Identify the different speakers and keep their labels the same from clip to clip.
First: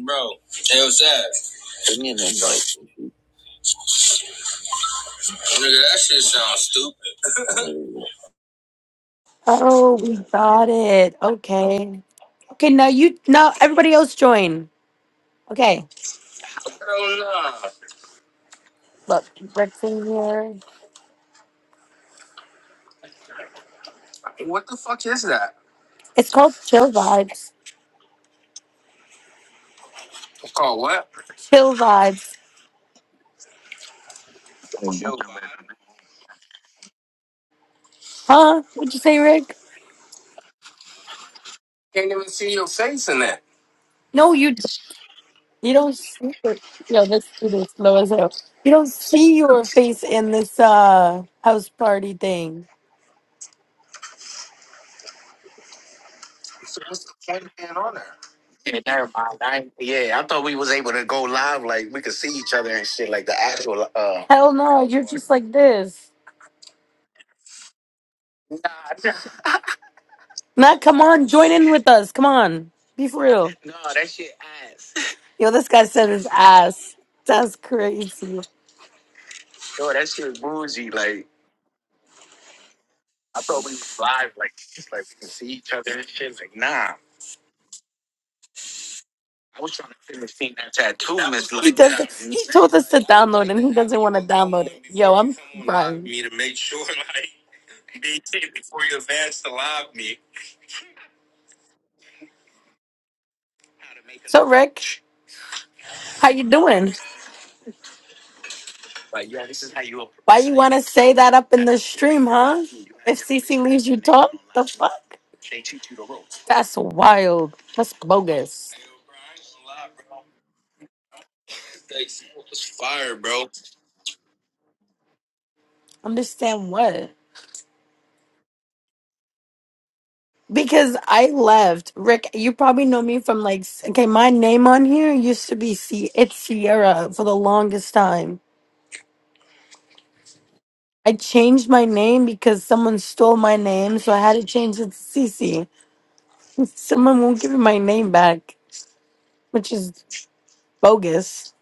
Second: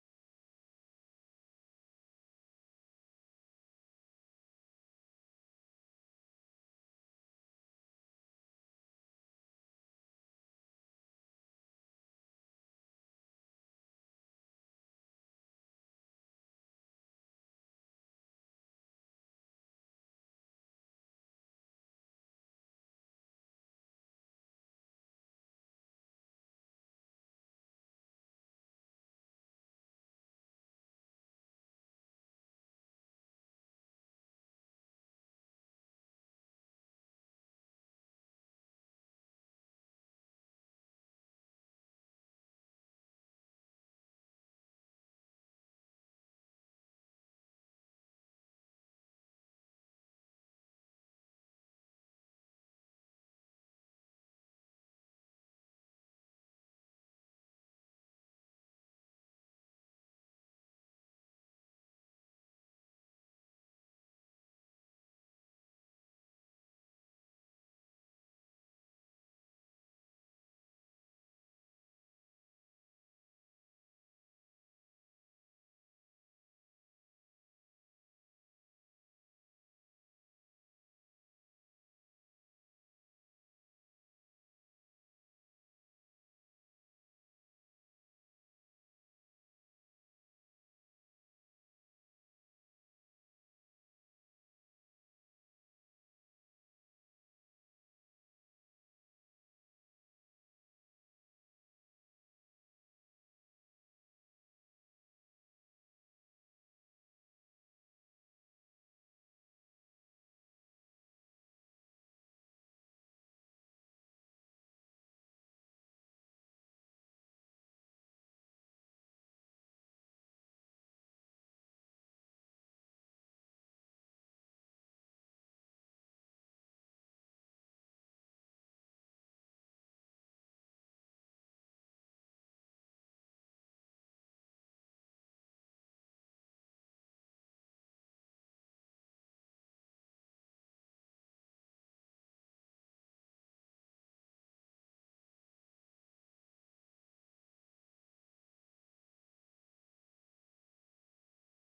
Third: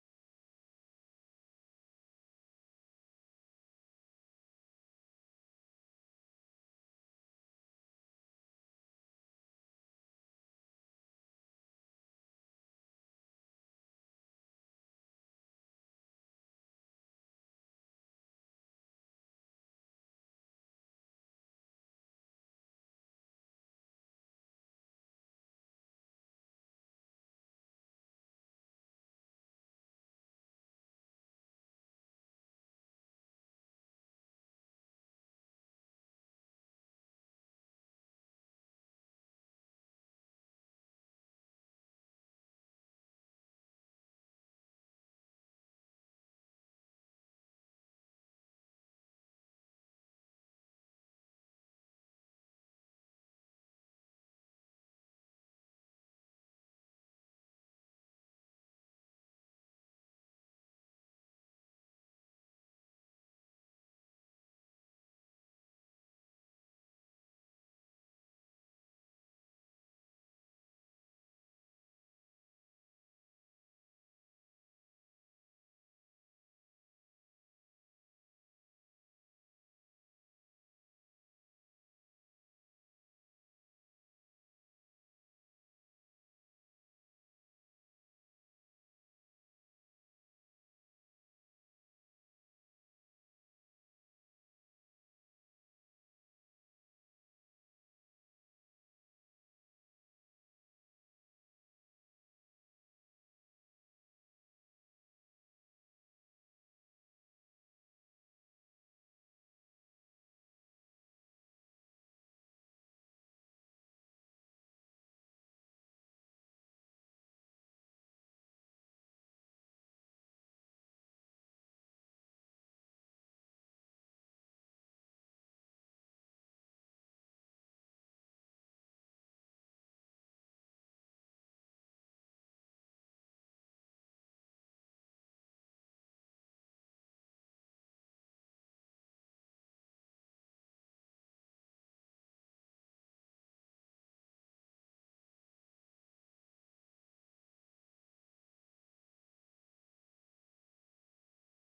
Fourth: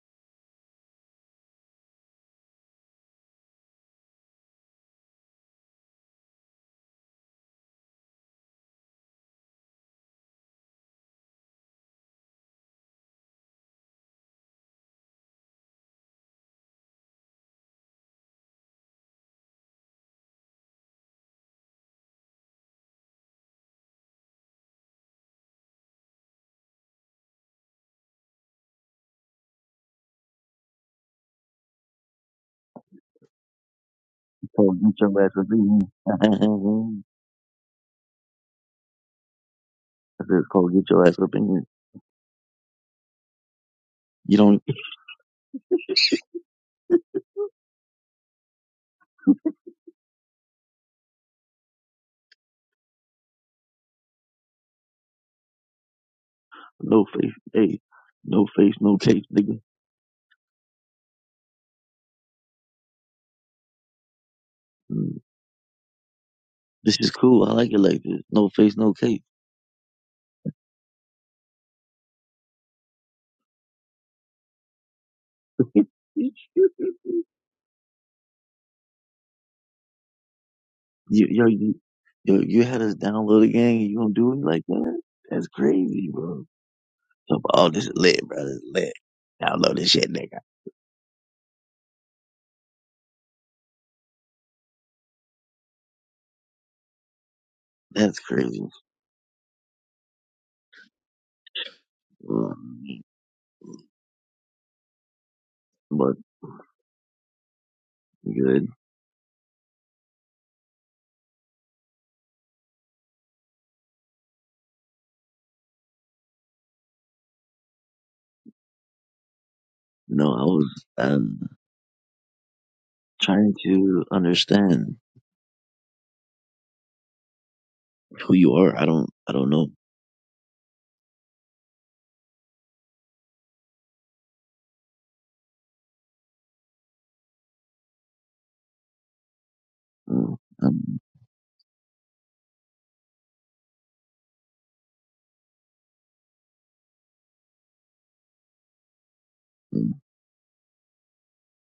Speaker 1: Bro, hell that. Give me an invite. Nigga, that shit sounds stupid. Oh, we got it. Okay. Okay, now you now everybody else join. Okay. Hell Look, Rick's in here. nah. What the fuck is that? It's called chill vibes. It's called what? Chill vibes.
Speaker 2: Cole, get
Speaker 1: Chill,
Speaker 2: your ass
Speaker 1: man.
Speaker 2: up in here. I
Speaker 1: Huh? What'd you say, Rick?
Speaker 2: said, Cole, get your ass up in here.
Speaker 1: Can't even see your face in that. No,
Speaker 2: You
Speaker 1: you
Speaker 2: don't,
Speaker 1: You don't see your, yo, this dude is slow as hell. You don't see your face in this uh house party thing. So
Speaker 2: no
Speaker 1: what's the
Speaker 2: face,
Speaker 1: point of being
Speaker 2: hey,
Speaker 1: on there?
Speaker 2: no face,
Speaker 1: Yeah,
Speaker 2: no
Speaker 1: never
Speaker 2: case,
Speaker 1: mind. I
Speaker 2: nigga.
Speaker 1: ain't- yeah, I thought we was able to go live, like we could see each other and shit, like the actual uh Hell no, you're
Speaker 2: Mm,
Speaker 1: just like this.
Speaker 2: This is cool. I like it like this. No
Speaker 1: Nah,
Speaker 2: face, no
Speaker 1: nah,
Speaker 2: case.
Speaker 1: Nah, come on, join in with us. Come on. Be for real. no, that shit ass. Yo, this
Speaker 2: you,
Speaker 1: guy said his ass. That's crazy. Yo, that shit bougie, like
Speaker 2: yo, you, yo, you had us
Speaker 1: I
Speaker 2: download a
Speaker 1: thought we
Speaker 2: gang and you
Speaker 1: was
Speaker 2: gonna do
Speaker 1: live,
Speaker 2: it
Speaker 1: like,
Speaker 2: like
Speaker 1: just
Speaker 2: that?
Speaker 1: like we can
Speaker 2: That's
Speaker 1: see each other and
Speaker 2: crazy,
Speaker 1: shit.
Speaker 2: bro.
Speaker 1: Like, nah.
Speaker 2: So, oh, this is lit, bro. This is lit.
Speaker 1: I was
Speaker 2: Download this
Speaker 1: trying to
Speaker 2: shit,
Speaker 1: finish
Speaker 2: nigga.
Speaker 1: seeing that tattoo, Miss He Lisa. doesn't. He told us to download, and he doesn't want to download it. Yo, I'm crying. Me to make sure, like,
Speaker 2: That's
Speaker 1: they did
Speaker 2: crazy.
Speaker 1: before you advance to live me.
Speaker 2: Mm,
Speaker 1: So, Rick,
Speaker 2: But
Speaker 1: how you doing?
Speaker 2: good.
Speaker 1: Like, yo, this is how you. approach- Why you want to say that up in the stream, huh? If CC leaves you, talk the fuck. They teach you the ropes. That's wild. That's bogus.
Speaker 2: No, I was um, trying
Speaker 1: Ropes.
Speaker 2: to understand.
Speaker 1: Understand what?
Speaker 2: who you are. I don't I don't know.
Speaker 1: Because I left. Rick, you probably know me from like, s- okay, my name on here used to be C. It's Sierra for the longest time.
Speaker 2: Mm, um,
Speaker 1: I changed my name because someone stole my name, so I had to change it to Cece. Someone won't give me my name back, which
Speaker 2: mm,
Speaker 1: is bogus.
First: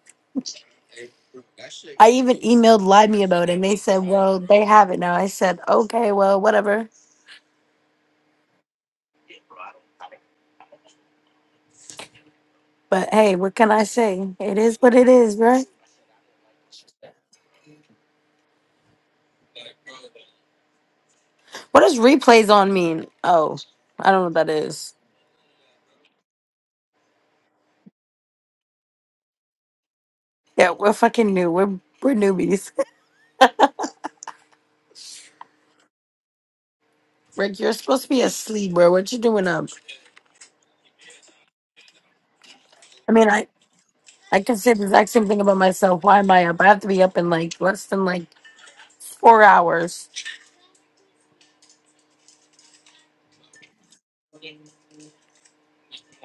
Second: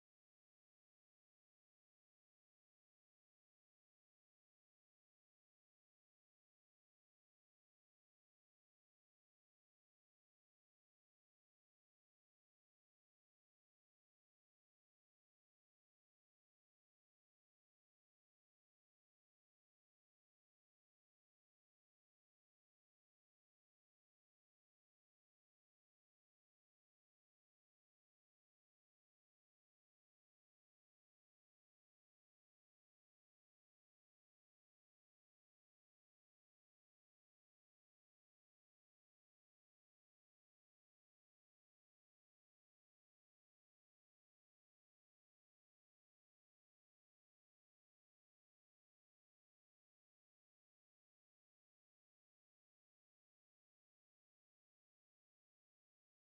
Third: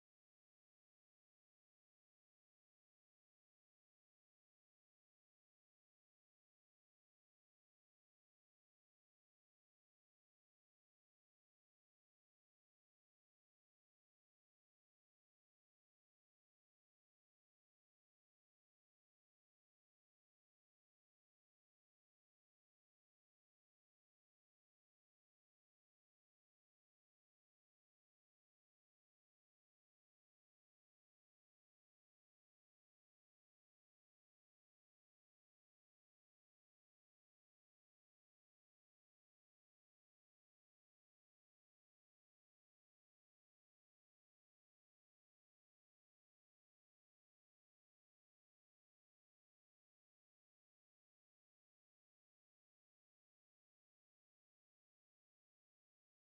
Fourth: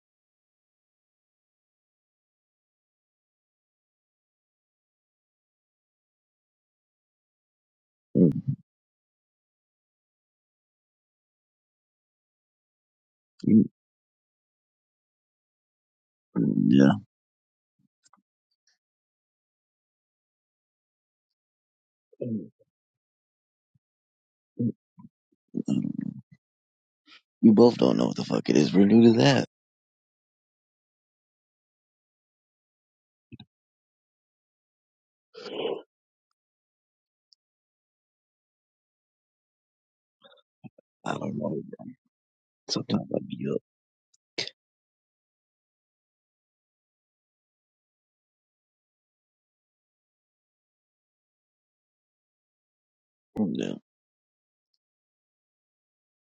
Speaker 1: I even emailed Limey about it, and they said, well, they have it now. I said, okay, well, whatever.
Speaker 2: mm,
Speaker 1: But hey, what
Speaker 2: mm,
Speaker 1: can I say? It is what it is, right?
Speaker 2: mm, Yeah,
Speaker 1: What does
Speaker 2: Mm,
Speaker 1: replays on mean? Oh, I don't know what that
Speaker 2: mm,
Speaker 1: is.
Speaker 2: I don't- we both don't know what the fuck it is. We're new to that.
Speaker 1: Yeah, we're fucking new. We're we're newbies. Rick, you're supposed to be asleep, bro. What you doing up?
Speaker 2: I don't know. Sometimes
Speaker 1: I
Speaker 2: I
Speaker 1: mean,
Speaker 2: be
Speaker 1: I
Speaker 2: up.
Speaker 1: I can say the exact same thing about myself. Why am I up? I have to be up in like less than like four hours,
Speaker 2: Mm, Yeah.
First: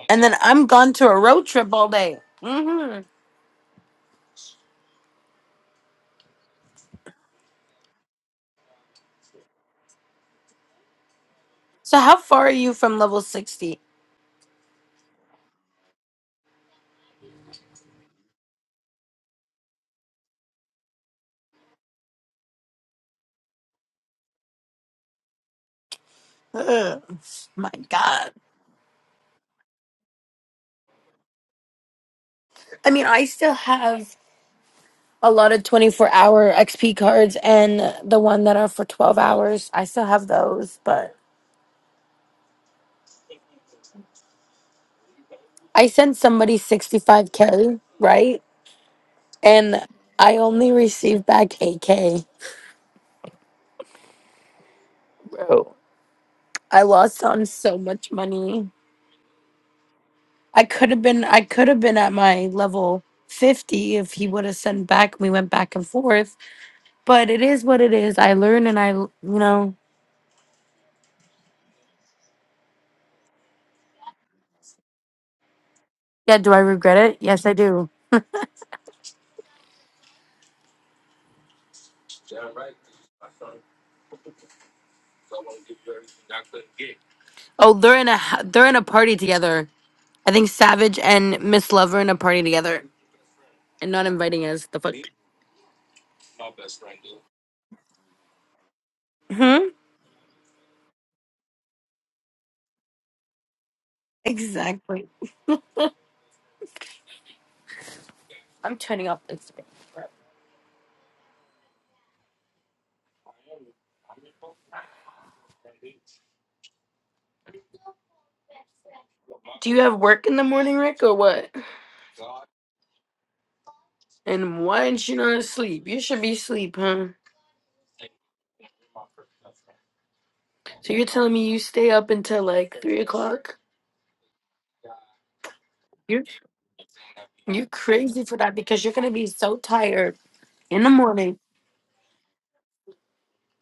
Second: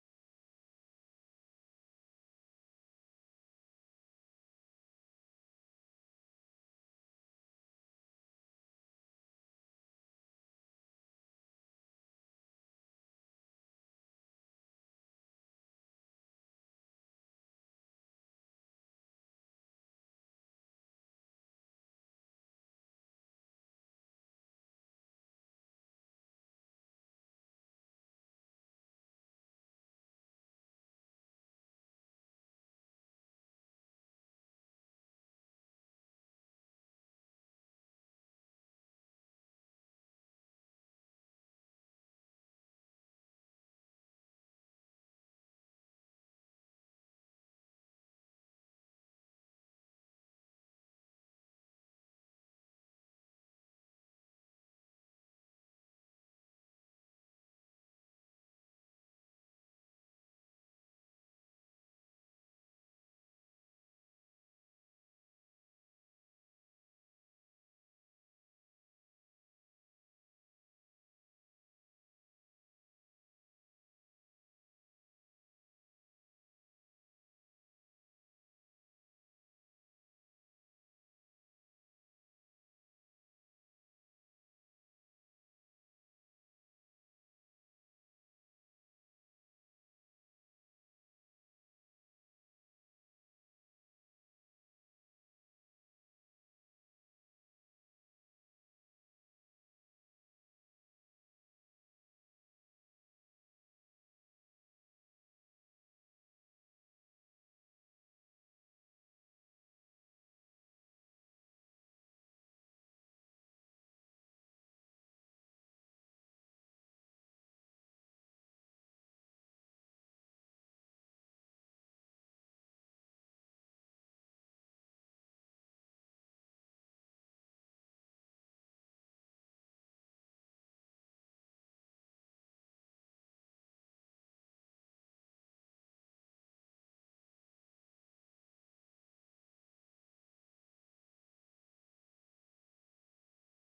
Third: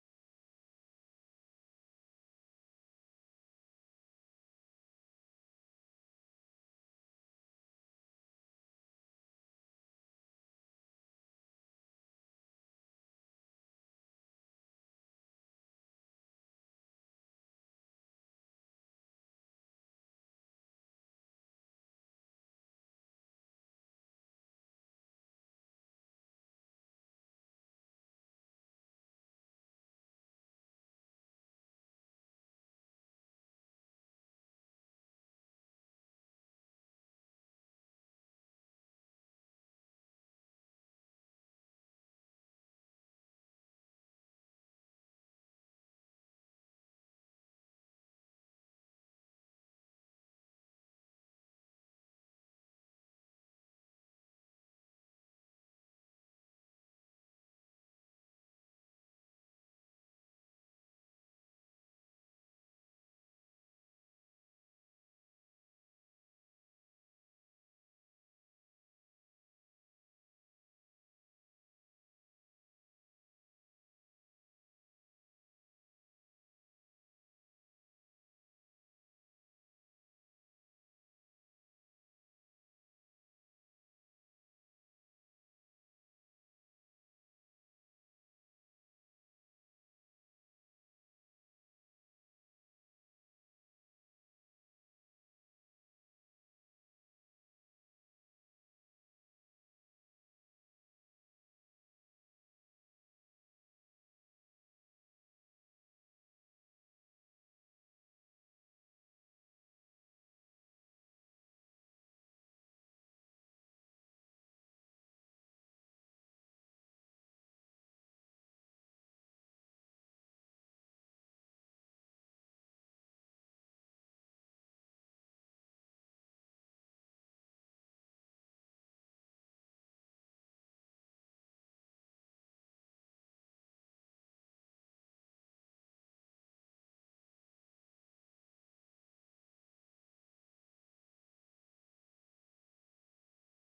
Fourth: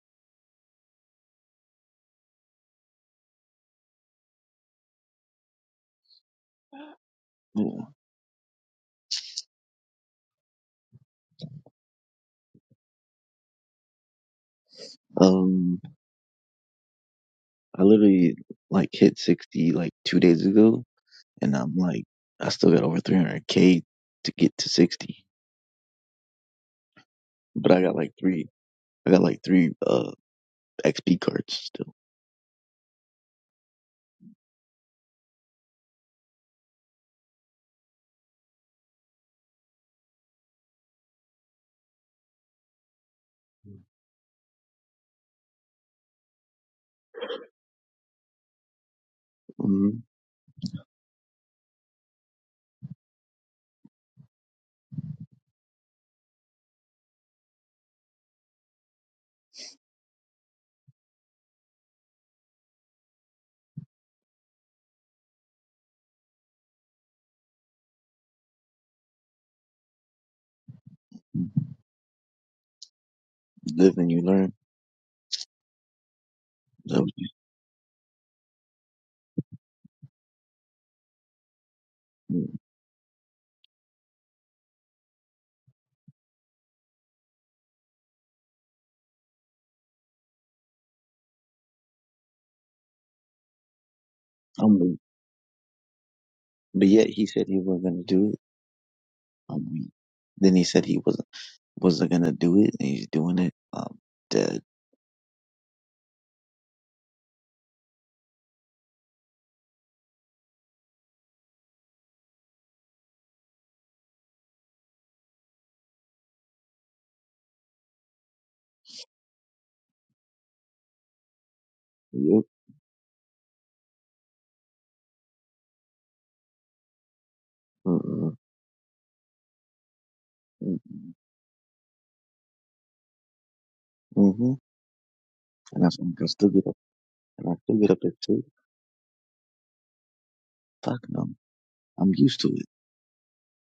Speaker 1: and then I'm gone to a road trip all day. hmm
Speaker 2: yeah.
Speaker 1: So how far are you from level sixty?
Speaker 2: Um, I literally like hit sixty like two days ago, and I'm like, I still got over three hundred k to get to sixty,
Speaker 1: Ugh,
Speaker 2: but
Speaker 1: my
Speaker 2: I got like
Speaker 1: God.
Speaker 2: three. I got like three uh XP cards still.
Speaker 1: I mean, I still have a lot of twenty four hour XP cards and the one that are for twelve hours. I still have those, but I sent somebody sixty five k, right? And
Speaker 2: Mm-hmm.
Speaker 1: I only received back 8K, bro. I lost on so much money. I could have been I could have been at my level 50 if he would have sent back we went back and forth. But it is what it is. I learn and I you know
Speaker 2: Live and you learn.
Speaker 1: yeah, do I regret
Speaker 2: So,
Speaker 1: it? Yes I do.
Speaker 2: mm,
Speaker 1: Oh, they're in a h- they're in a party together. I think Savage and Miss Lover in a party together and not inviting us. The fuck.
Speaker 2: I'm, but yet he said he wasn't gonna do it. Um,
Speaker 1: Hmm?
Speaker 2: we- then he said he wasn't wasn't gonna do it, and he's doing it. Um, dead.
Speaker 1: Exactly. I'm turning off Instagram. Do you have work in the morning, Rick, or what?
Speaker 2: Yep.
Speaker 1: And why aren't you not asleep? You should be asleep, huh?
Speaker 2: Mm-mm.
Speaker 1: So you're telling me you stay up until like three o'clock?
Speaker 2: Mm-hmm. And that's when
Speaker 1: You're
Speaker 2: I still get up, and I
Speaker 1: you're
Speaker 2: still get up at
Speaker 1: crazy for
Speaker 2: two.
Speaker 1: that because you're gonna be so tired in the
Speaker 2: Fuck no,
Speaker 1: morning.
Speaker 2: I'm used to it.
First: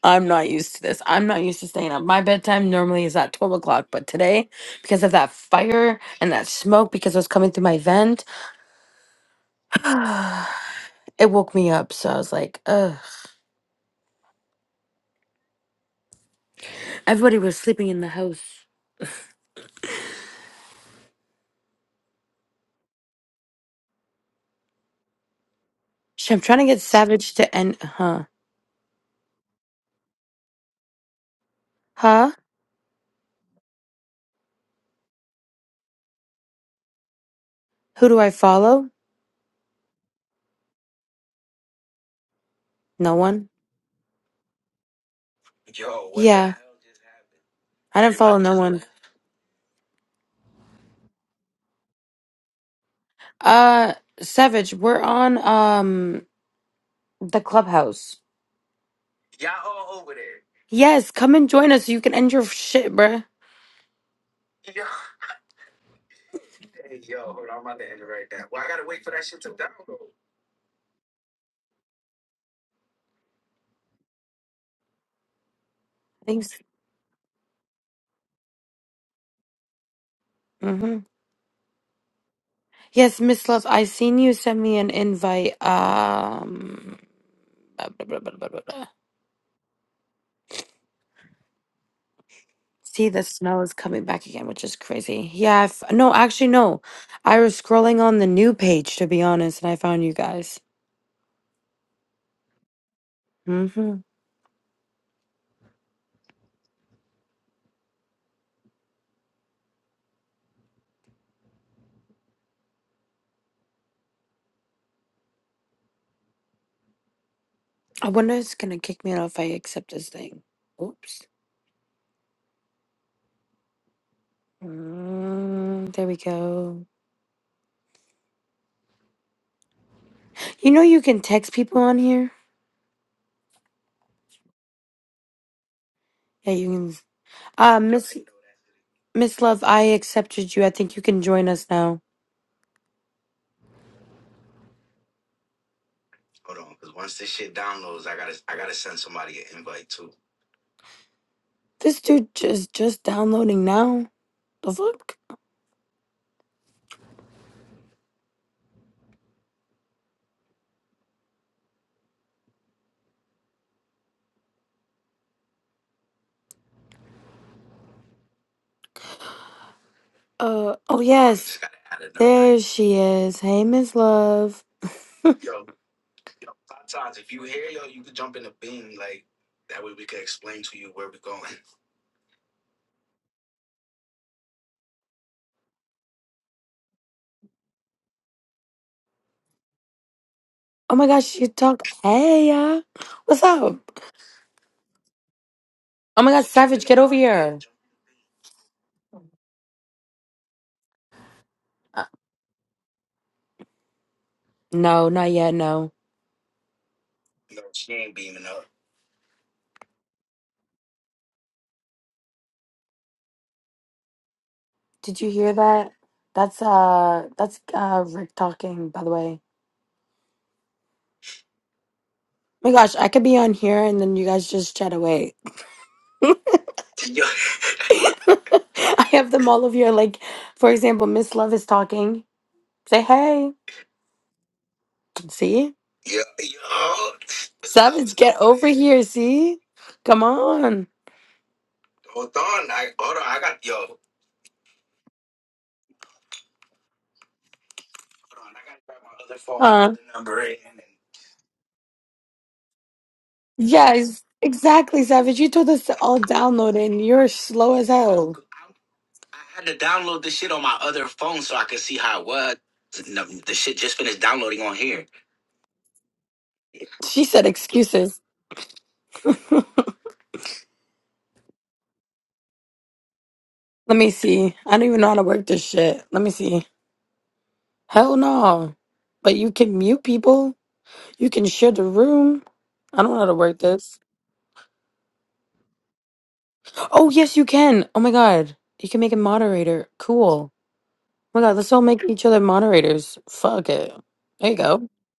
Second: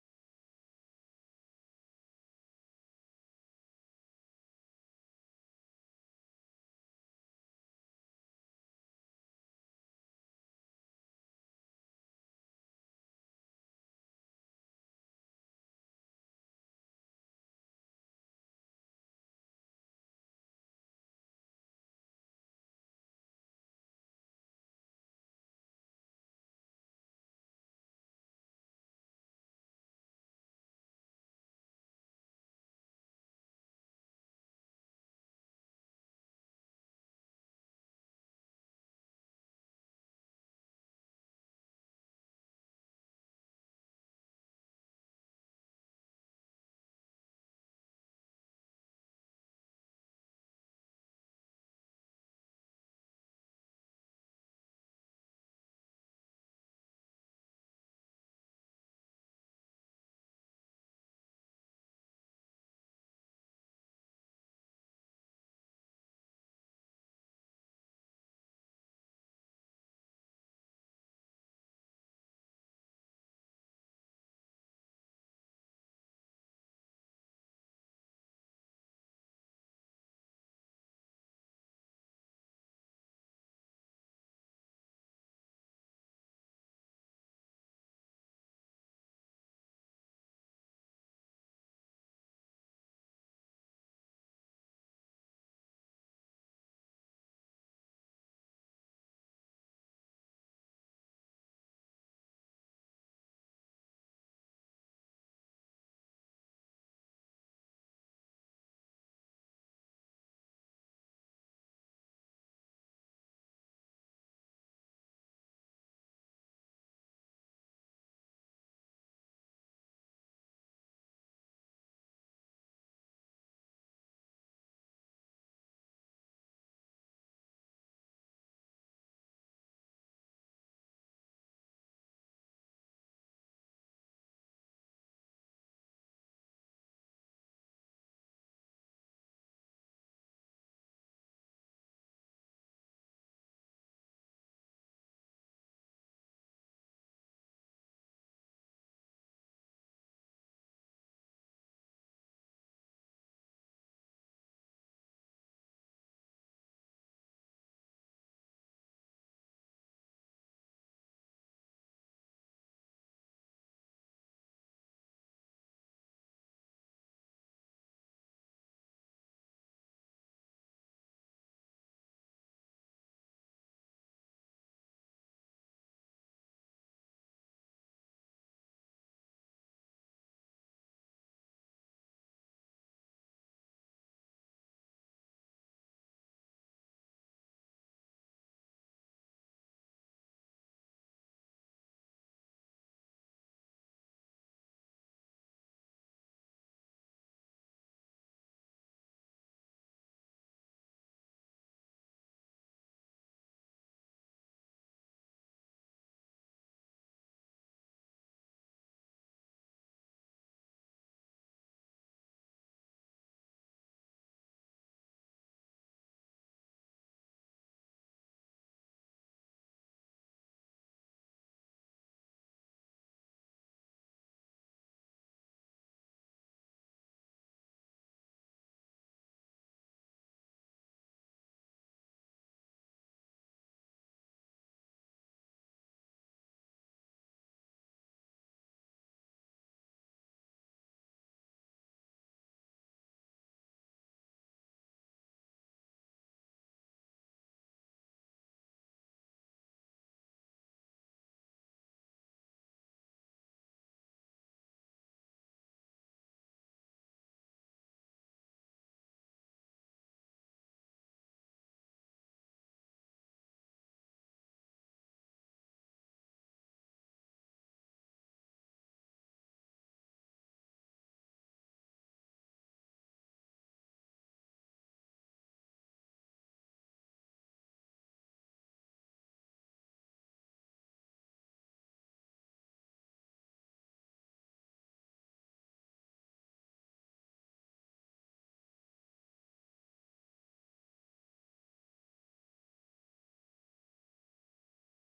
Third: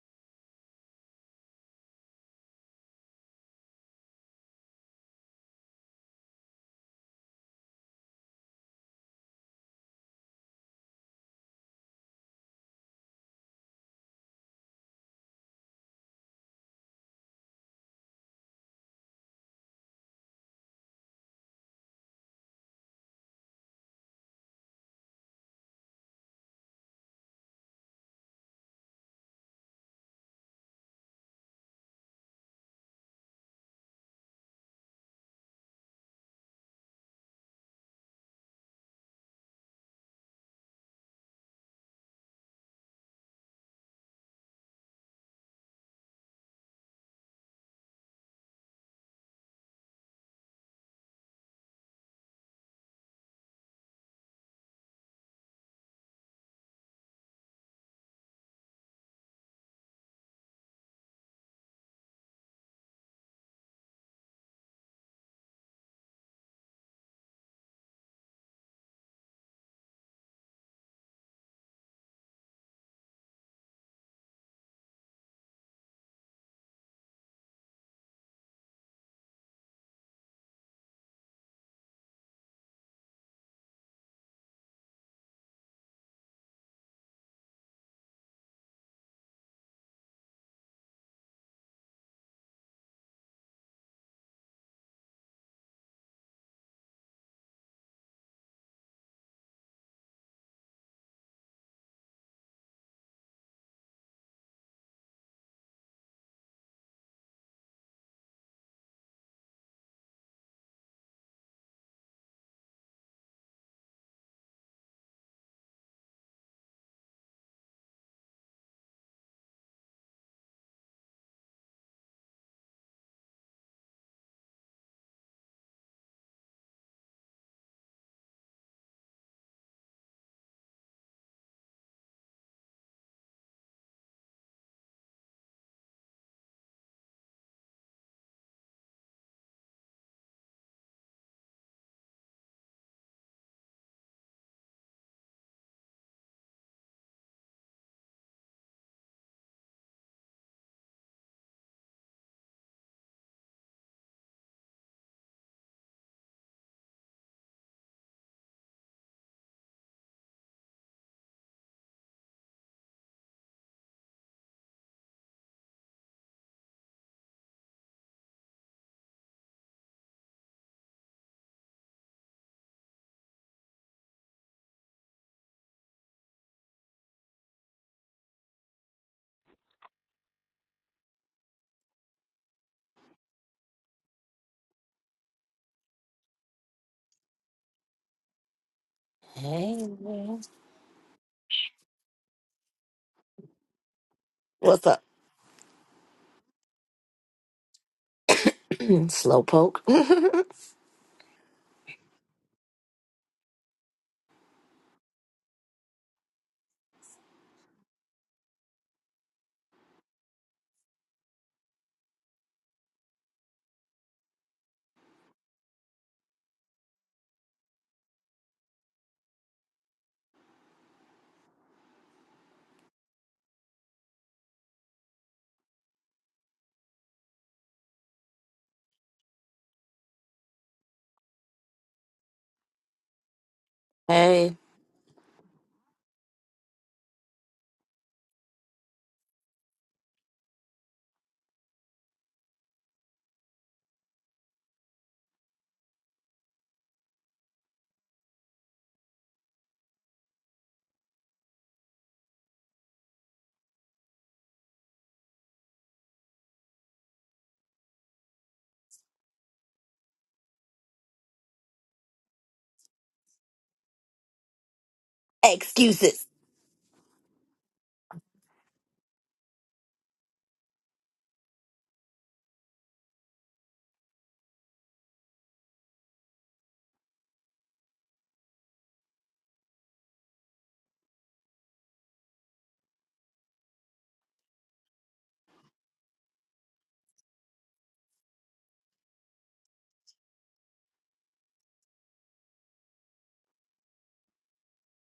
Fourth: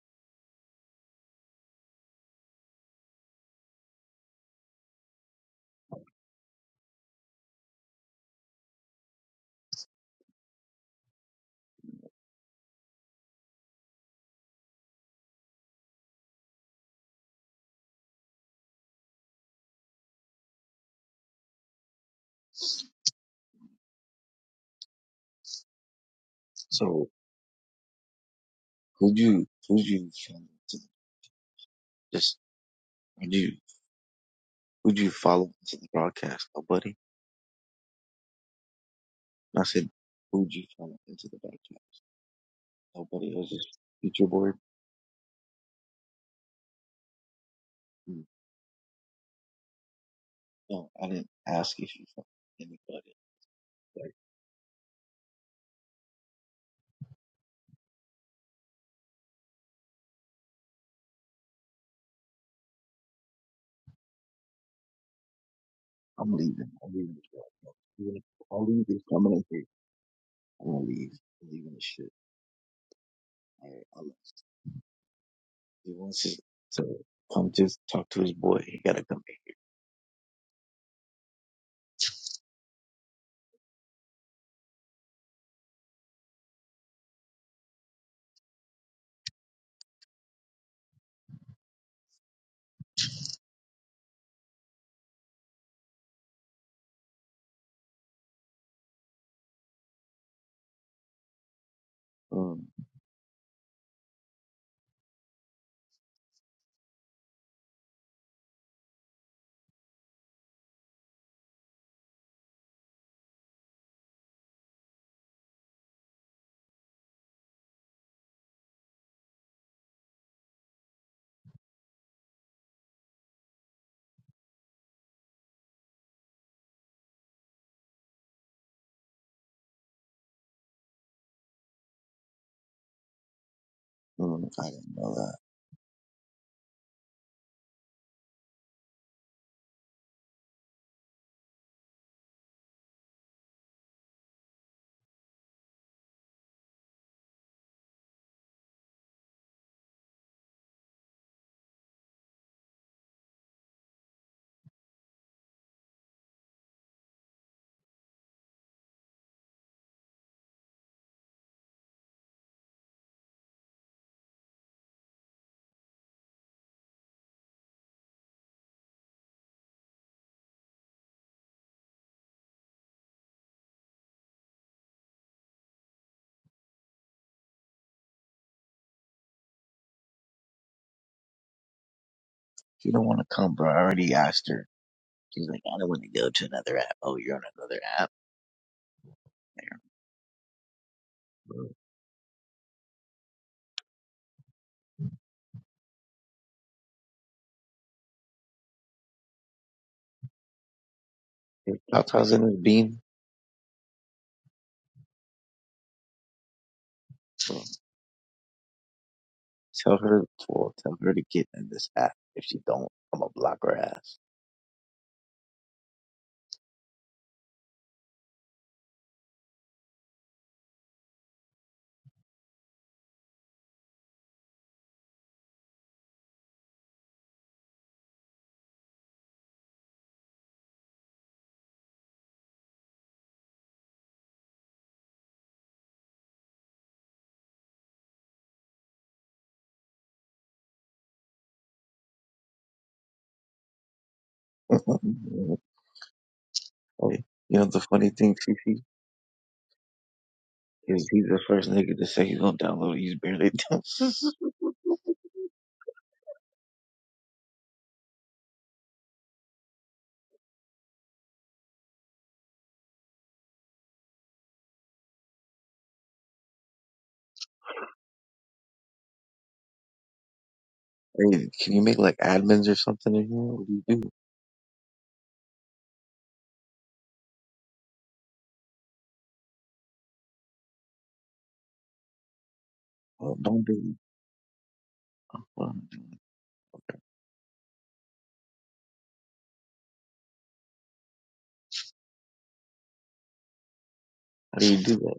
Speaker 1: I'm not used to this. I'm not used to staying up. My bedtime normally is at twelve o'clock, but today, because of that fire and that smoke, because it was coming through my vent, it woke me up. So I was like, ugh. Everybody was sleeping in the house. Shit, I'm trying to get
Speaker 2: So
Speaker 1: Savage to end, huh?
Speaker 2: who'd you who'd you follow to
Speaker 1: Huh?
Speaker 2: just would you would you follow into the broadcast? Nobody.
Speaker 1: Who do I follow?
Speaker 2: And I said, who'd you follow into the broadcast?
Speaker 1: No
Speaker 2: Nobody. It
Speaker 1: one.
Speaker 2: was just future board.
Speaker 1: Yo, what the Yeah, hell just happened? I didn't
Speaker 2: Mm.
Speaker 1: follow Everybody no just one. left.
Speaker 2: No, I didn't ask if you followed anybody.
Speaker 1: Uh,
Speaker 2: Like
Speaker 1: Savage, we're on um the clubhouse. Y'all all over there. Yes, come and join us. You can end your shit, bruh.
Speaker 2: I'm leaving. I'm leaving. the broadcast. Even if All these is coming in here. I'm gonna leave. I'm leaving this shit. All right, I'll let you one second.
Speaker 1: Thanks.
Speaker 2: So come just talk to his boy. He gotta come back
Speaker 1: Mm-hmm. Yes, Miss Love, I seen you send me an invite. Um, blah, blah, blah, blah, blah, blah, blah. See, the smell is coming back again, which is crazy. Yeah, I f- no, actually, no. I was scrolling on the new page, to be honest, and I found you guys.
Speaker 2: here. Mm,
Speaker 1: Mm-hmm. I wonder if it's gonna kick me out if I accept this thing. Oops. Mm, there we go. You know you can text people on here.
Speaker 2: mm, I didn't know that.
Speaker 1: Yeah, you can. Uh, Miss Miss Love, I accepted you. I think you can join us now. This dude just just downloading now. The fuck? Uh oh yes. There she is. Hey Miss Love.
Speaker 2: She don't wanna come, bro. I already asked her. She's like, I don't wanna go to another app. Oh, you're on another app?
Speaker 3: Hey,
Speaker 2: There,
Speaker 3: girl.
Speaker 1: Oh my gosh, you
Speaker 2: bro.
Speaker 1: talk. Hey, yeah. What's up?
Speaker 3: What's up?
Speaker 1: Oh my gosh, Savage, get over here.
Speaker 3: Slowpoke.
Speaker 2: If
Speaker 1: Uh,
Speaker 2: Tata's in his beam,
Speaker 1: no, not yet. No.
Speaker 2: bro, tell her well, tell her to get in this app. If she don't, I'm gonna block her ass.
Speaker 1: Did you hear that? That's uh, that's uh, Rick talking. By the way. Oh my gosh, I could be on here and then you guys just chat away. Yo. I have them all over here. Like, for example, Miss Love is talking. Say hey.
Speaker 3: hey,
Speaker 1: See? Yeah, Yo, Savage, get over here. See? Come on. Hold hold on, on. I hold on. I got yo.
Speaker 2: Okay. You know the funny thing,
Speaker 1: Hold
Speaker 2: Cece,
Speaker 1: Huh?
Speaker 2: is he's the first nigga to say he's gonna download. He's barely done.
Speaker 1: Yes, exactly, Savage. You told us to all download it, and you're slow as hell. I had to download the shit on my other phone so I could see how it was. No, The shit just finished downloading on here.
Speaker 3: Excuses.
Speaker 1: She said excuses. Let
Speaker 2: Hey, can you make like admins or something in here? What do you do?
Speaker 1: me see. I don't even know how to work this shit. Let me see. Hell no. But you can mute people. You can share the room. I don't know how to
Speaker 2: Oh,
Speaker 1: work
Speaker 2: don't do that.
Speaker 1: this.
Speaker 2: Oh,
Speaker 1: Oh, yes, you can. Oh my God. You can make a moderator. Cool. Oh my God, let's all make each other moderators. Fuck it. There you
Speaker 2: How do you
Speaker 1: go.
Speaker 2: do that?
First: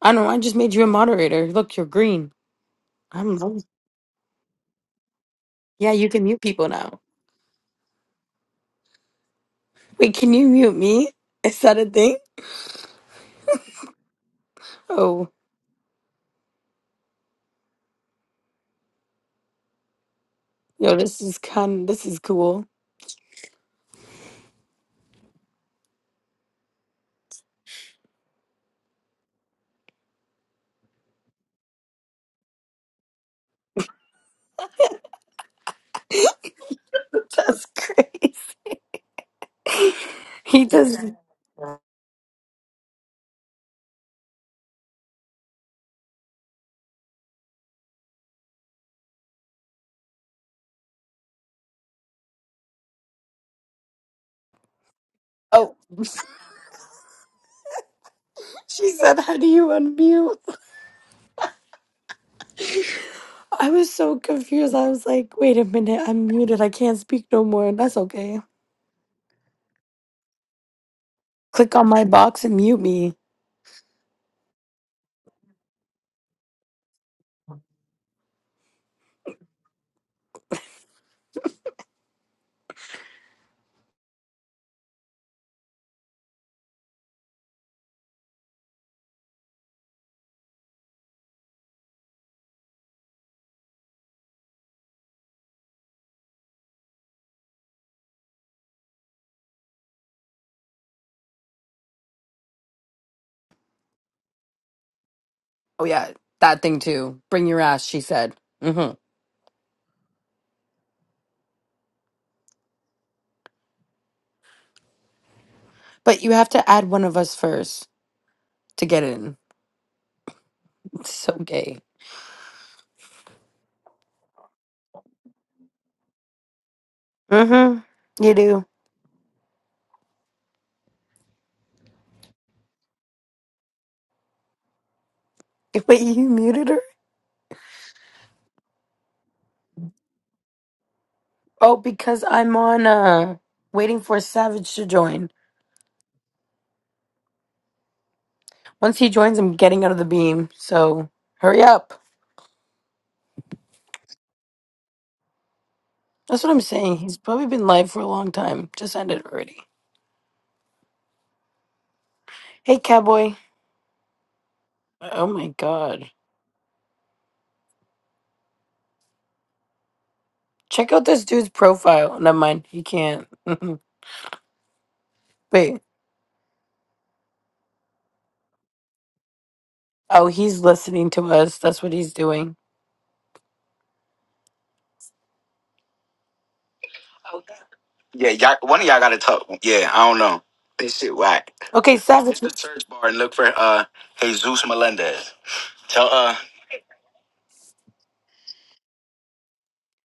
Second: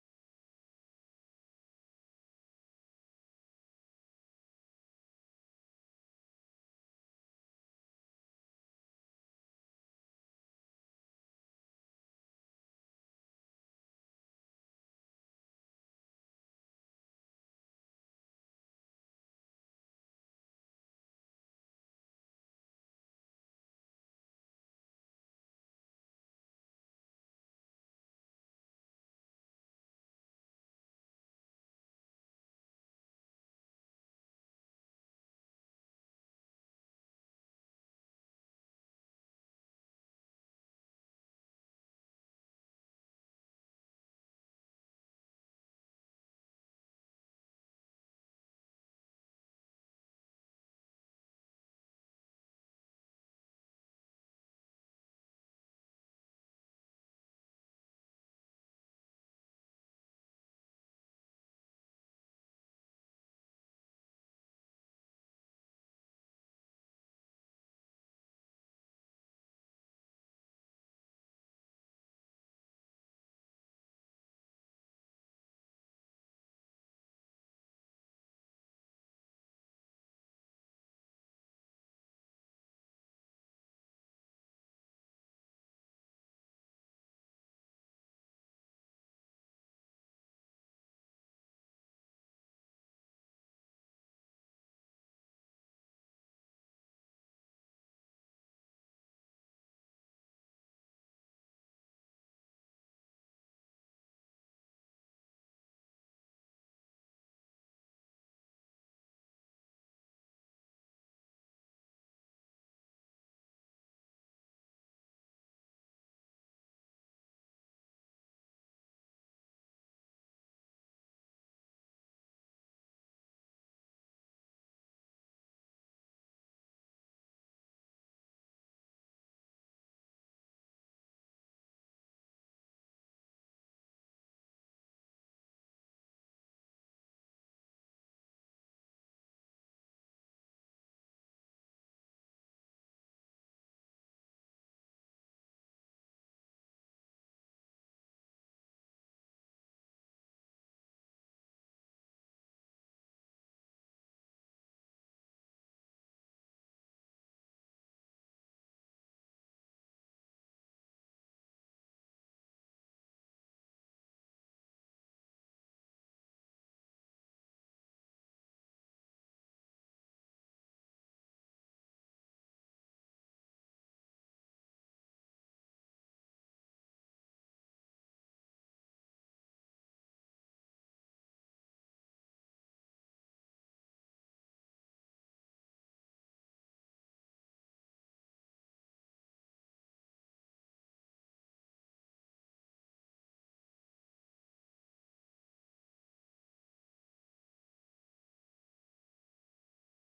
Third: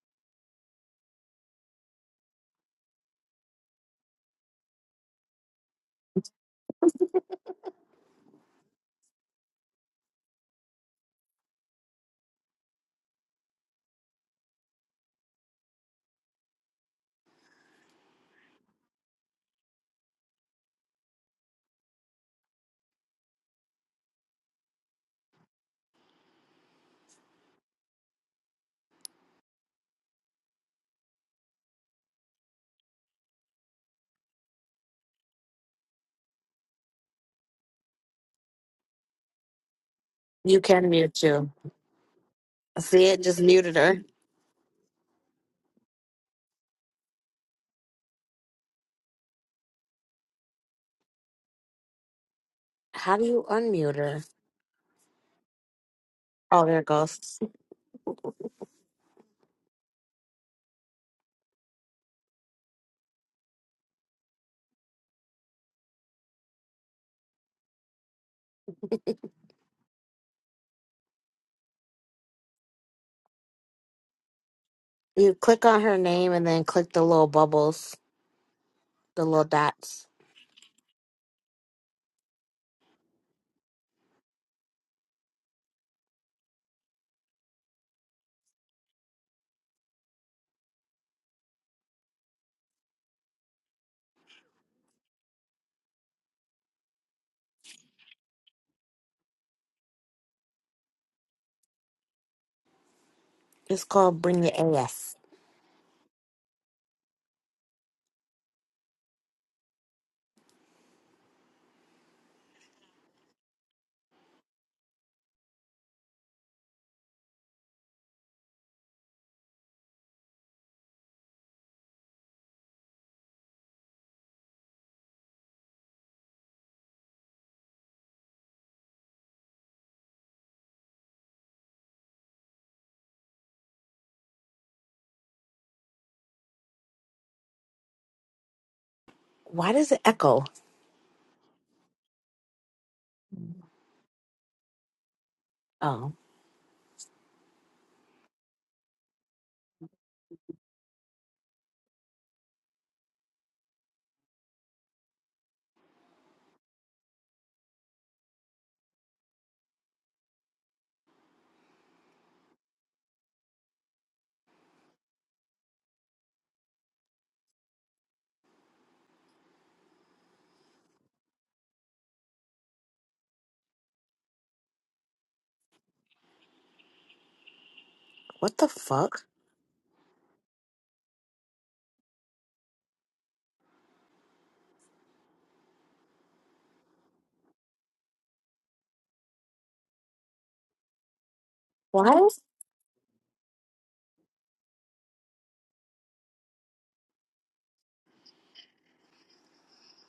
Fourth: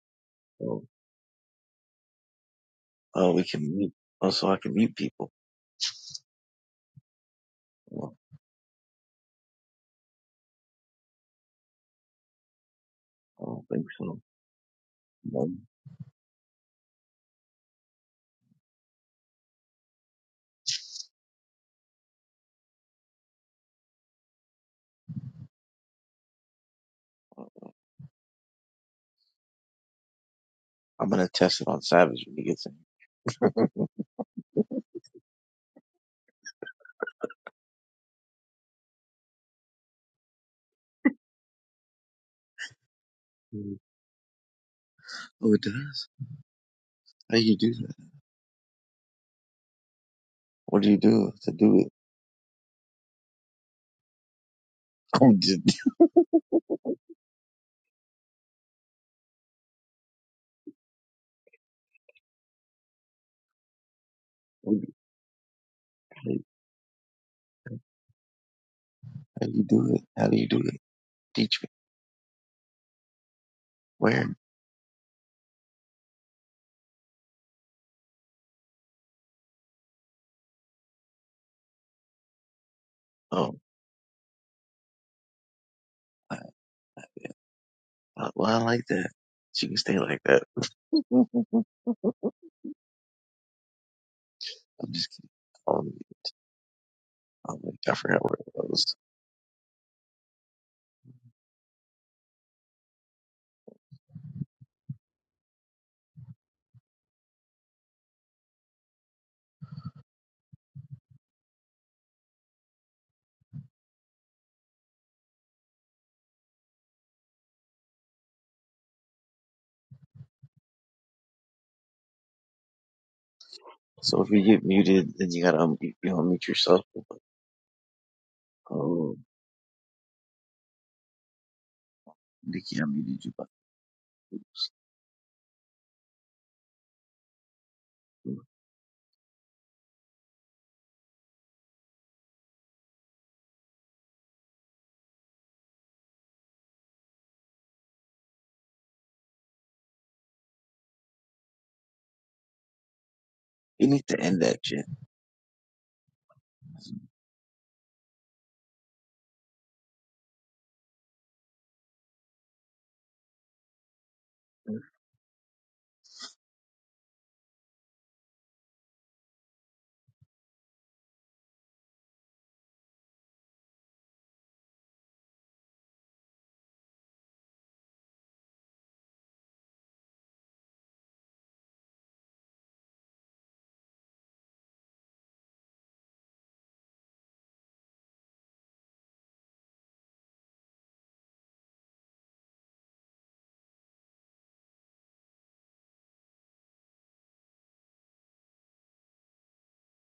Speaker 1: I know. I just made
Speaker 2: Oh,
Speaker 1: you a moderator. Look, you're green.
Speaker 2: oh,
Speaker 1: I'm.
Speaker 2: we can mute. Oh, so I can mute people.
Speaker 1: Yeah, you can mute people now.
Speaker 2: Oh,
Speaker 1: Wait, can you mute me? Is that a thing?
Speaker 2: I don't think so.
Speaker 1: Oh,
Speaker 2: No.
Speaker 1: yo, this is kind. This is cool.
Speaker 2: I'm gonna test it on Savage when he gets in.
Speaker 1: That's crazy.
Speaker 3: you
Speaker 1: He
Speaker 3: can
Speaker 1: does.
Speaker 3: mute you. See it? Just muted
Speaker 2: Mm.
Speaker 3: her.
Speaker 2: Oh, it does? How do you do that? What do you do to do it?
Speaker 3: How do you unmute her?
Speaker 2: Oh, did-
Speaker 1: Oh,
Speaker 3: Oh, there it goes.
Speaker 1: she said, "How do you unmute?" I was so confused.
Speaker 2: what do
Speaker 1: I
Speaker 2: you-
Speaker 1: was like, "Wait a minute, I'm
Speaker 2: how
Speaker 1: muted. I can't speak no more." That's okay.
Speaker 2: do you do it? How do you do it? Teach me.
Speaker 1: Click on my box and mute me.
Speaker 2: Where?
Speaker 3: You click on her name and then click the little bubbles, the little dots.
Speaker 2: Oh, I, I, well, I like that. She can stay like that. I'm just kidding. Oh, I forgot where it was.
Speaker 3: It's called Bring the AS.
Speaker 1: Oh yeah, that thing too. Bring your ass, she said. hmm But you have to add one of us first to get in. It's so gay.
Speaker 2: So if you get muted, then you gotta unmute, you know, mute yourself.
Speaker 1: hmm You do.
Speaker 2: Oh, Nikki, I muted you. But
Speaker 1: Wait, you muted her?
Speaker 2: you
Speaker 3: Why does it echo?
Speaker 1: Oh, because I'm on uh waiting for Savage to join.
Speaker 3: Oh,
Speaker 1: Once he joins, I'm getting out of the beam. So hurry up.
Speaker 2: need to end that shit.
Speaker 1: That's what I'm saying. He's probably been live for a long time. Just end it already. Hey, cowboy. Oh my god. Check out this dude's profile. Never mind. He can't. Wait.
Speaker 3: What the fuck?
Speaker 1: Oh, he's listening to us. That's what he's doing. Yeah, y'all, one of y'all got to talk. Yeah, I don't know. This shit whack. Okay, Hit
Speaker 3: Why?
Speaker 1: Savage. Hit the search bar and look for uh Jesus Melendez. Tell uh How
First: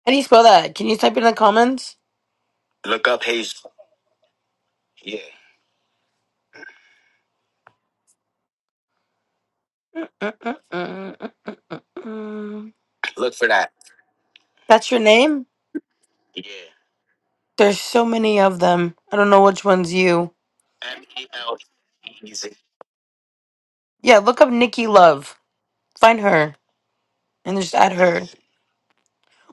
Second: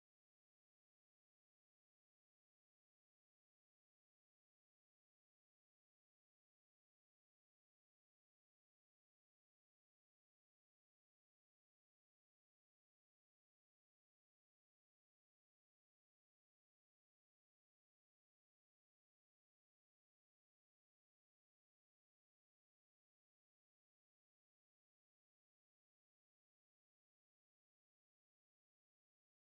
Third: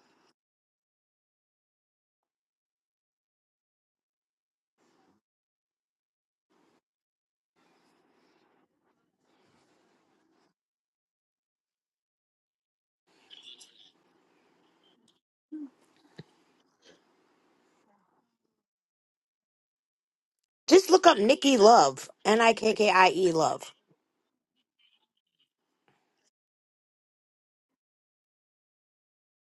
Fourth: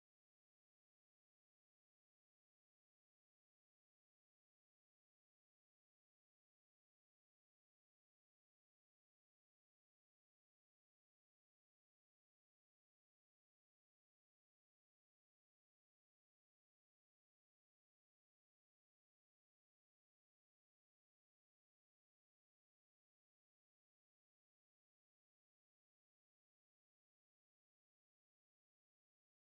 Speaker 1: do you spell that? Can you type in the comments? look up Jesus. Yeah, Mm-mm-mm-mm-mm. look for that. That's your name? Yeah. There's so many of them. I don't know which one's you.
Speaker 3: Just
Speaker 1: M
Speaker 3: look up
Speaker 1: E L
Speaker 3: Nikki Love.
Speaker 1: E
Speaker 3: N
Speaker 1: Z.
Speaker 3: I K K I E Love.
Speaker 1: Yeah, look up Nikki Love. Find her and just add her.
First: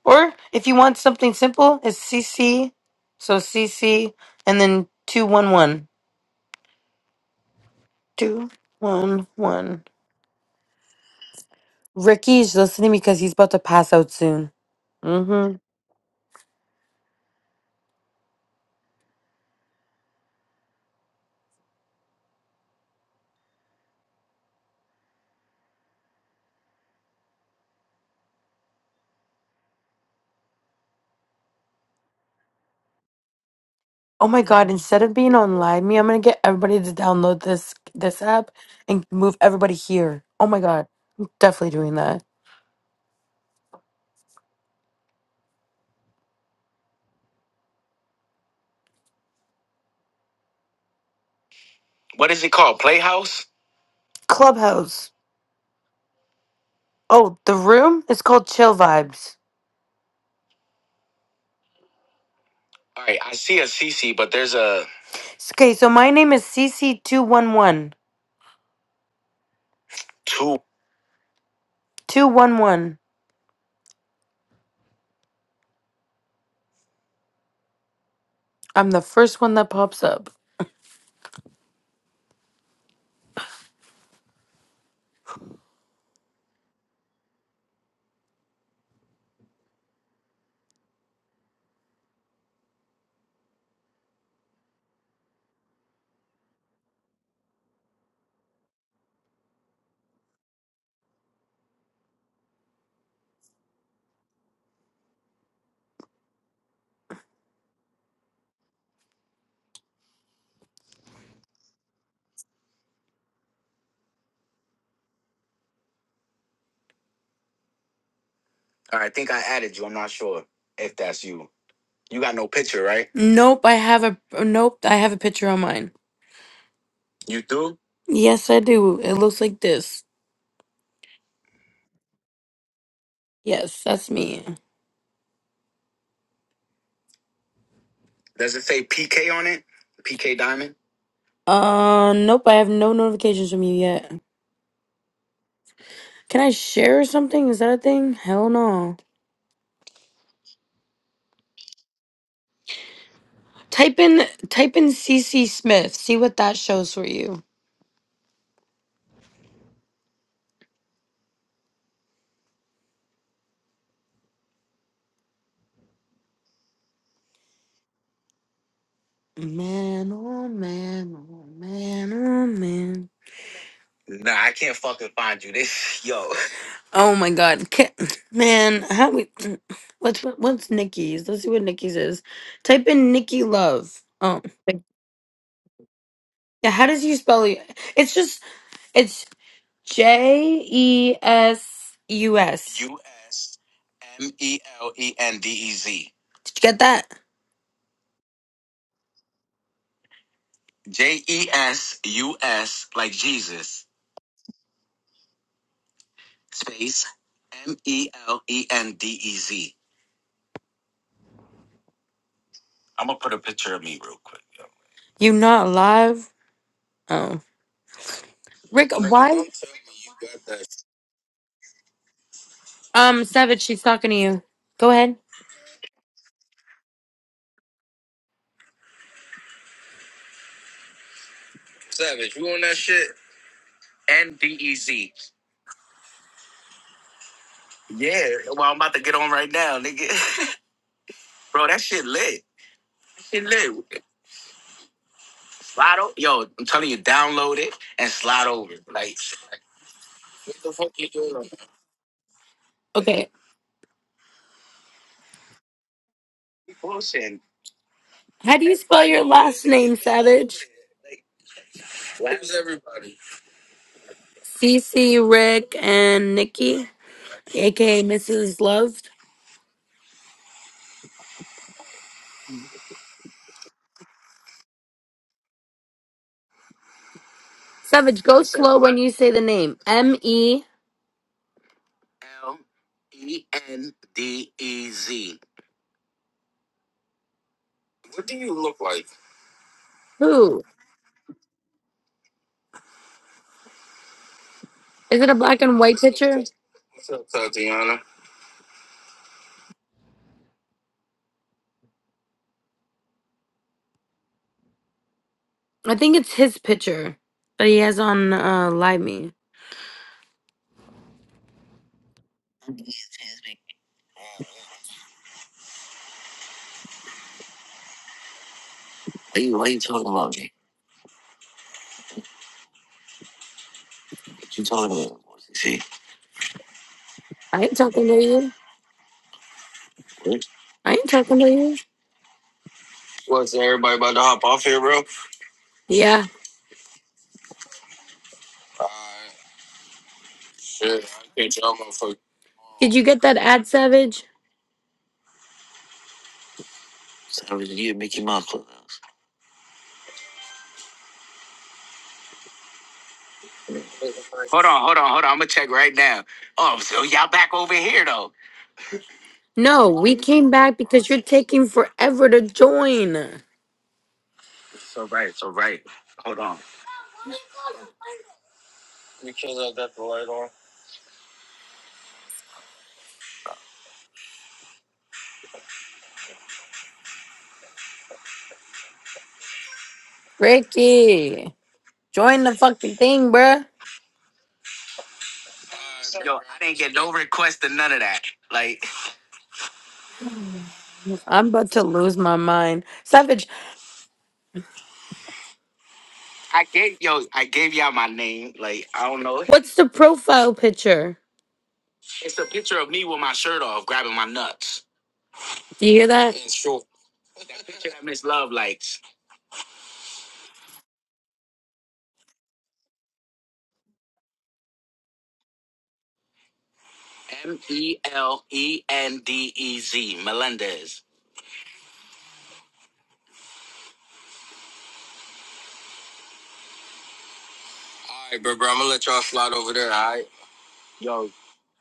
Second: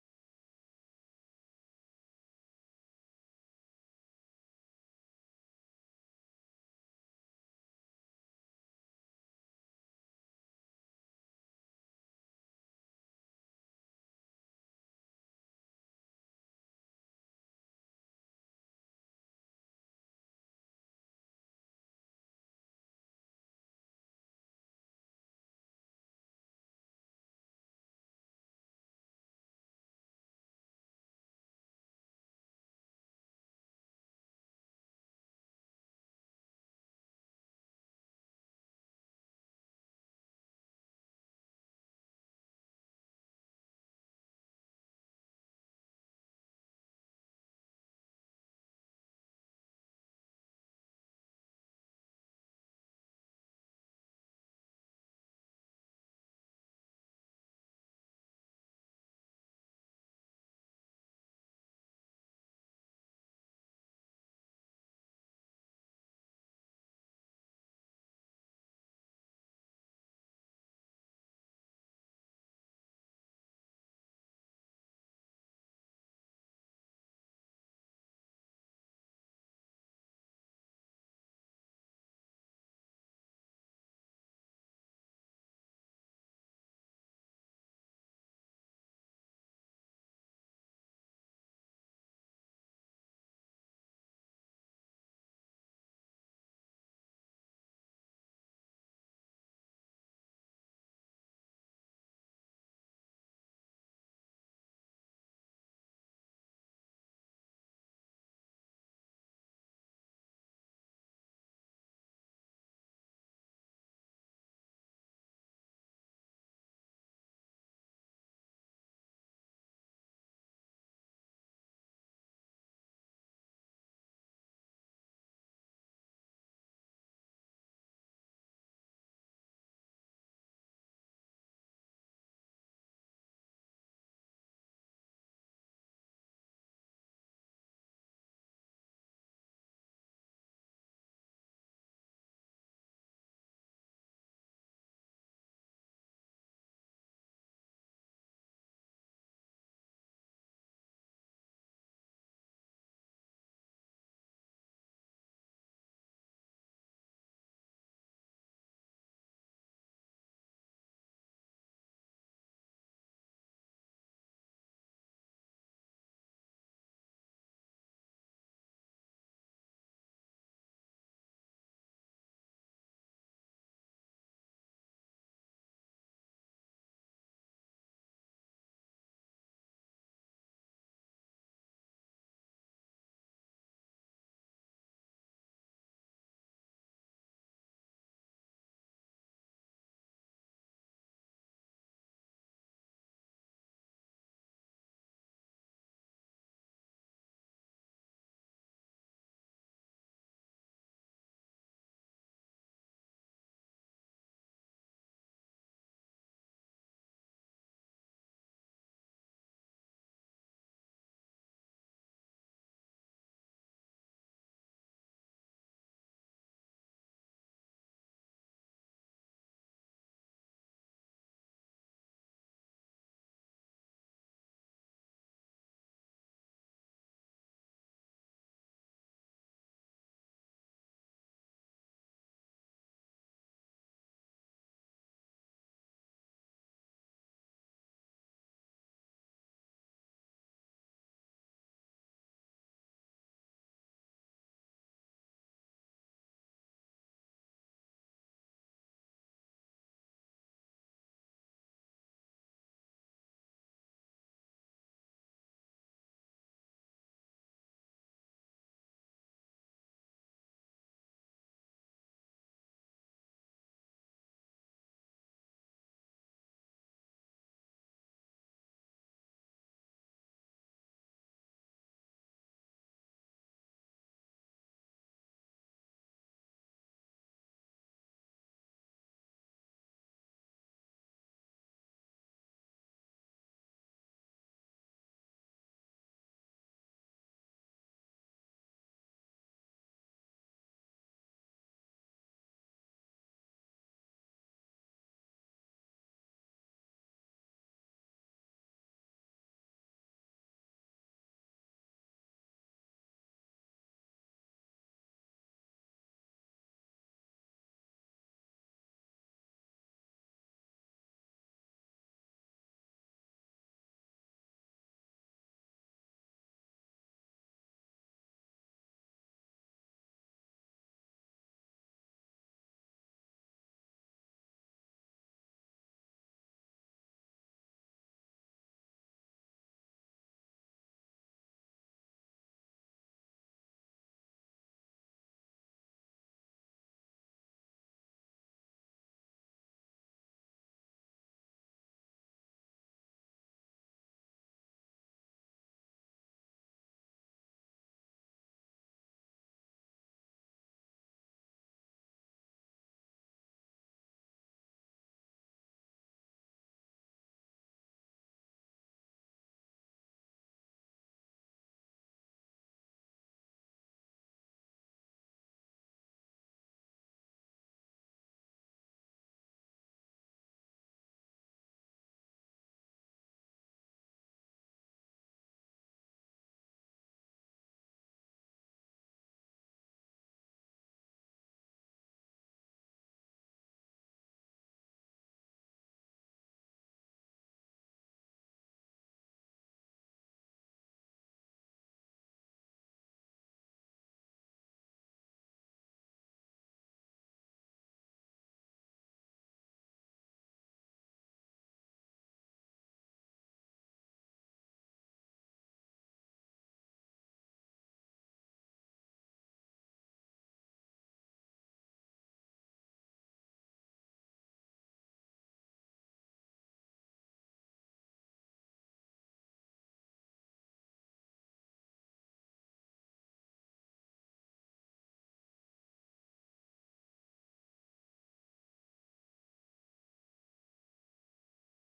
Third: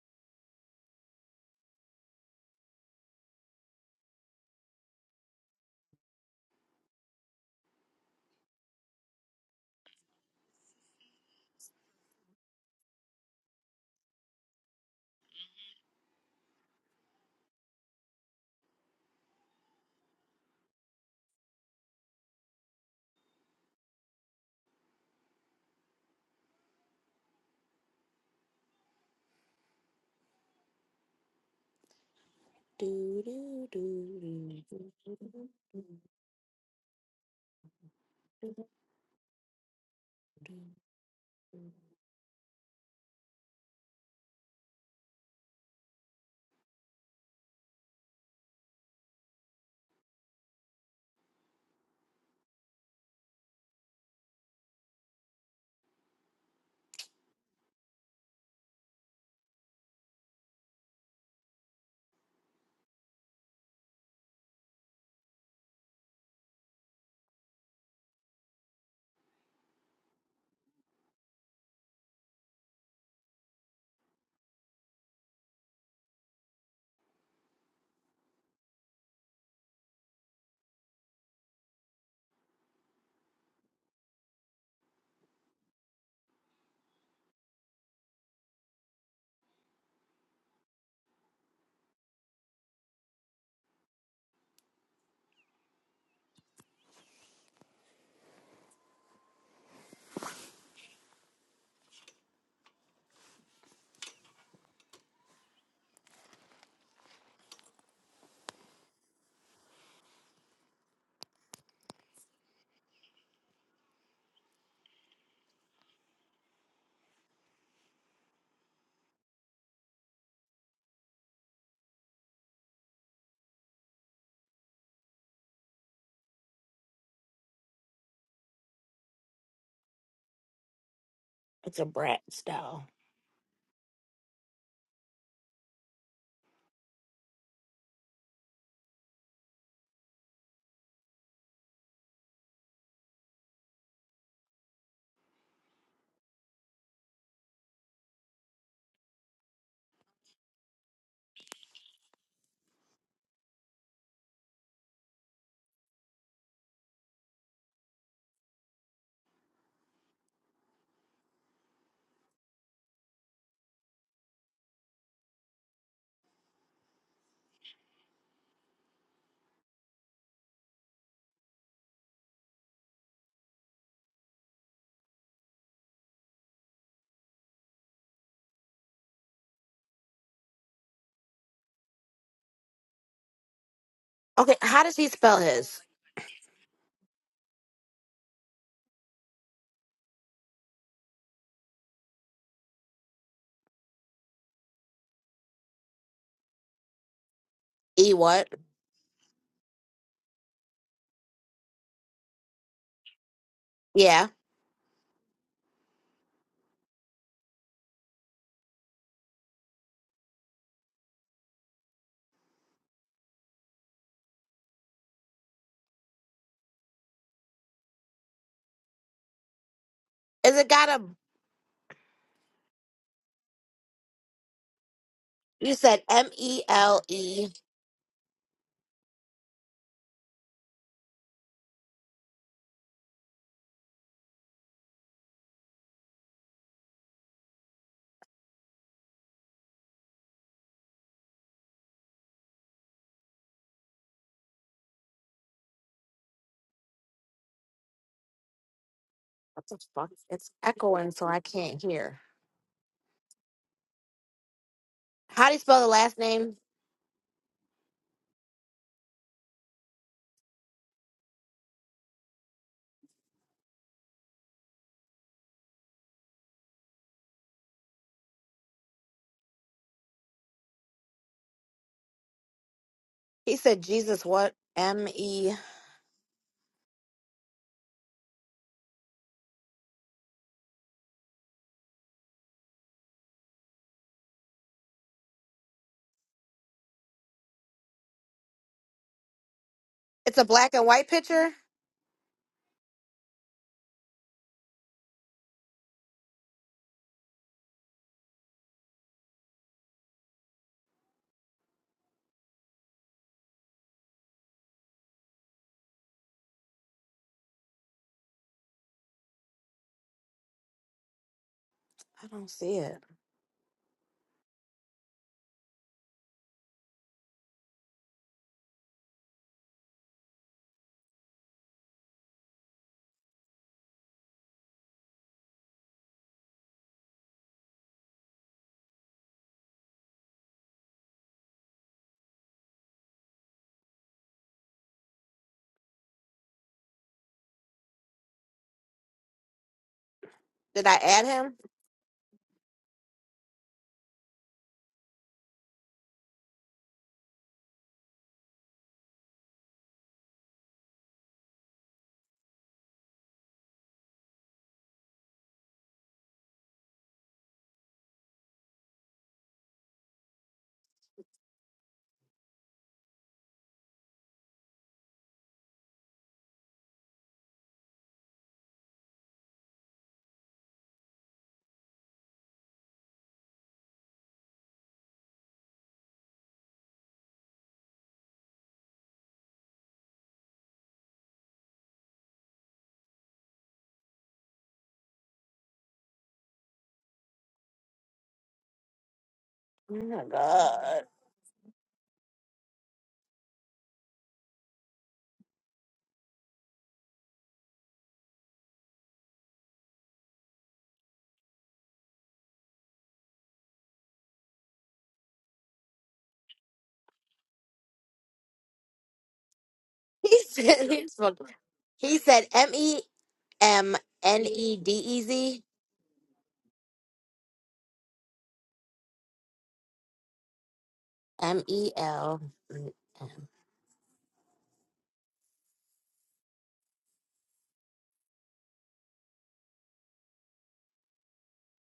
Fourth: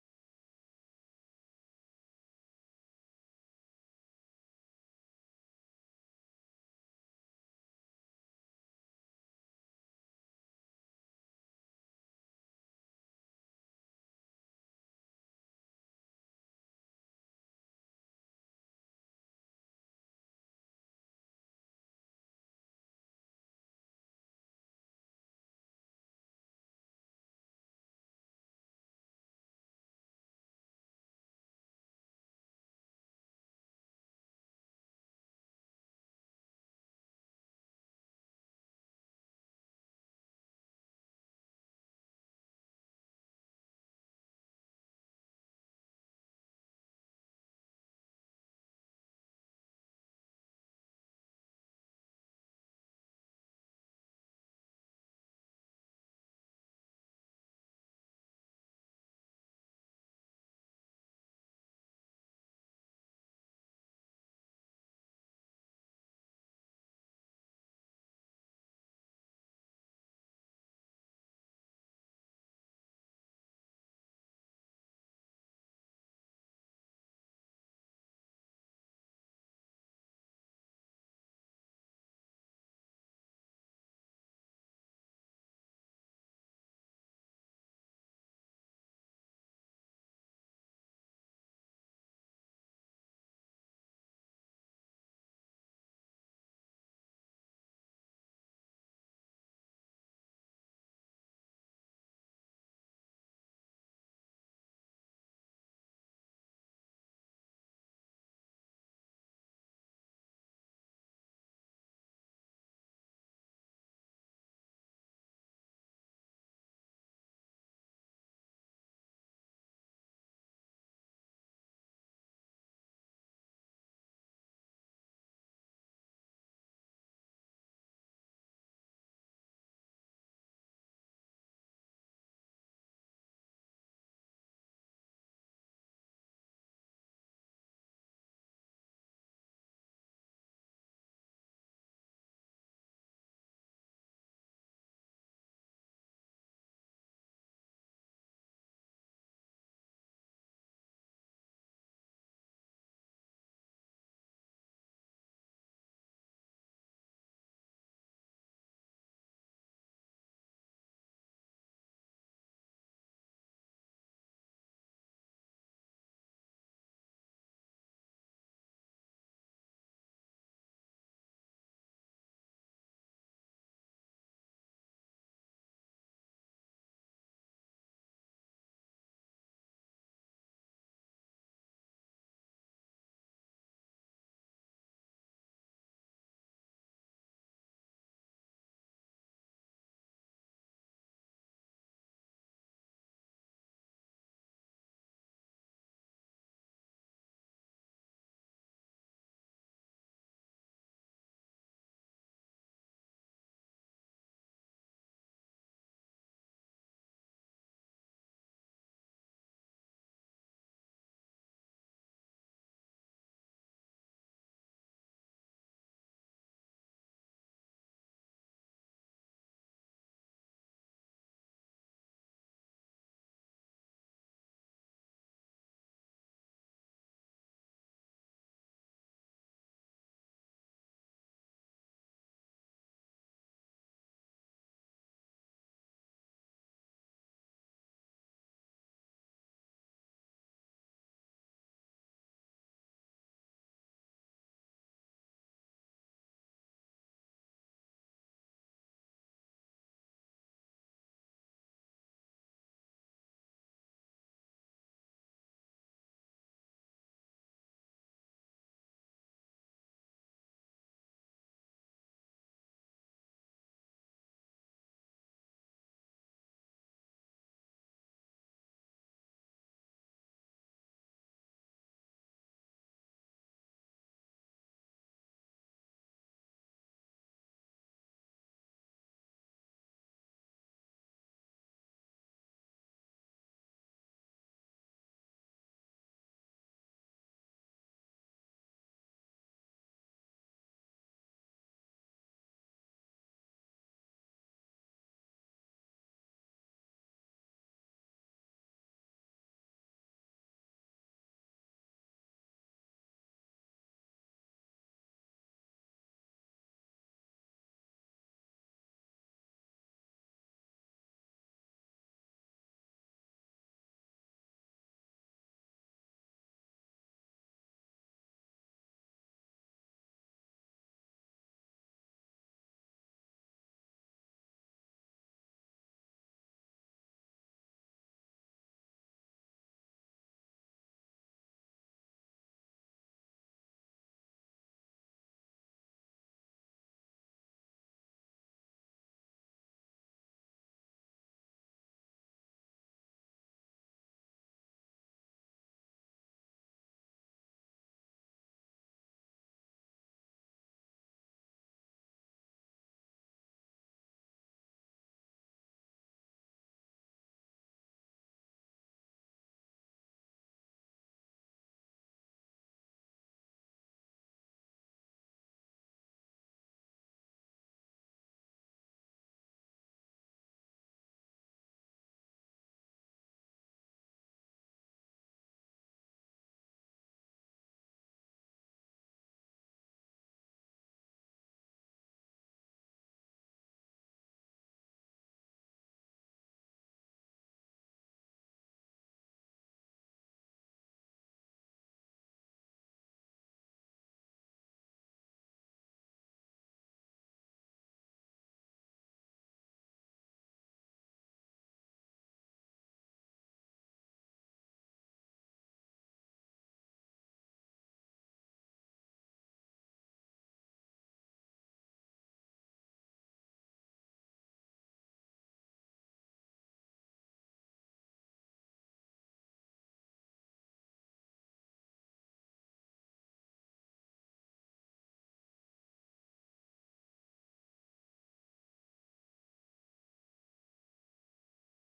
Speaker 1: Or if you want something simple, it's CC. So CC and then 211. 211. Ricky's listening because he's about to pass out soon. Mm-hmm.
Speaker 3: Do, do, do,
Speaker 1: Oh
Speaker 3: do,
Speaker 1: my god,
Speaker 3: do,
Speaker 1: instead of being
Speaker 3: do,
Speaker 1: on Live
Speaker 3: do,
Speaker 1: Me, I'm gonna get everybody to download this this app
Speaker 3: do,
Speaker 1: and move everybody here. Oh
Speaker 3: do,
Speaker 1: my god. I'm
Speaker 3: do.
Speaker 1: definitely doing that. What is it called? Playhouse? Clubhouse. Oh, the room? It's called Chill Vibes. All right, I see a CC, but there's a Okay, so my name is CC211. two. 211. I'm the first one that pops up. I think I added you. I'm not sure if that's you. You got no picture, right? Nope, I have a nope, I have a picture on mine. You do? Yes, I do. It looks like this.
Speaker 3: It's a brat style.
Speaker 1: Yes, that's me. Does it say PK on it? PK Diamond? Uh, nope, I have no notifications from you yet. Can I share or something? Is that a thing? Hell no. Type in type in C. C. Smith. See what that shows for you. Man, oh man, oh man, oh man. Nah, I can't fucking find you. This yo. Oh my god. Ca- Man, how we what's what's Nikki's? Let's see what Nikki's is. Type in Nikki Love. Oh.
Speaker 3: Okay, how does he spell his?
Speaker 1: Yeah, how does you spell it? It's just it's J E S U S. U S M E L E N D E Z. Did you get that?
Speaker 3: E what?
Speaker 1: J E S U S, like Jesus,
Speaker 3: Yeah.
Speaker 1: space M E L E N D E Z. I'm gonna put a picture of me real quick. yo. You not live? Oh. Rick, why?
Speaker 3: Is it got a
Speaker 1: Um, Savage, she's talking to you. Go ahead.
Speaker 3: you said M E L E
Speaker 1: Savage, you on that shit? N D E Z. Yeah, well, I'm about to get on right now, nigga. Bro, that shit lit. That Shit lit. Slide over. Yo, I'm telling you, download it and slide over. Like,
Speaker 3: what the fuck? It's
Speaker 1: what the fuck you
Speaker 3: echoing so I
Speaker 1: doing?
Speaker 3: can't hear. How do you spell the last name?
Speaker 1: Okay. How do you spell your last name, Savage? CC, Rick, and Nikki, aka Mrs. Love.
Speaker 3: He said Jesus what? M E
Speaker 1: Savage, go slow when you say the name. M. E. L. E. N. D. E. Z. What do you look like?
Speaker 3: It's a
Speaker 1: Who?
Speaker 3: black and white picture?
Speaker 1: Is it a black and white picture? What's up, Tatiana? I think it's his picture that he has on uh, Live Me.
Speaker 3: I don't see it.
Speaker 1: I ain't talking to you. I ain't talking to you. What's everybody about to hop off here, bro? Yeah.
Speaker 3: Did I
Speaker 1: Shit,
Speaker 3: add
Speaker 1: I
Speaker 3: him?
Speaker 1: get y'all motherfuckers. Did you get that ad, Savage? Savage, you Mickey Mouse. Hold on, hold on, hold on. I'm gonna check right now. Oh, so y'all back over here though. No, we came back because you're taking forever to join. So right, so right. Hold on. Because I got the light on. Ricky, join the fucking thing, bruh. Yo, I didn't get no request or none of that. Like,
Speaker 3: Oh my god.
Speaker 1: I'm about to lose my mind. Savage, I gave yo, I gave y'all my name. Like I don't know. What's the profile picture? It's a picture of me with my shirt off, grabbing my nuts. Do you hear that? It's short. Picture that Miss Love likes.
Speaker 3: He said he spelled- he said M E M N E D E Z
Speaker 1: M E L E N D E Z Melendez.
Speaker 3: M E L E M.
Speaker 1: All right, bro, bro. I'm gonna let y'all slide over there. All right. Yo,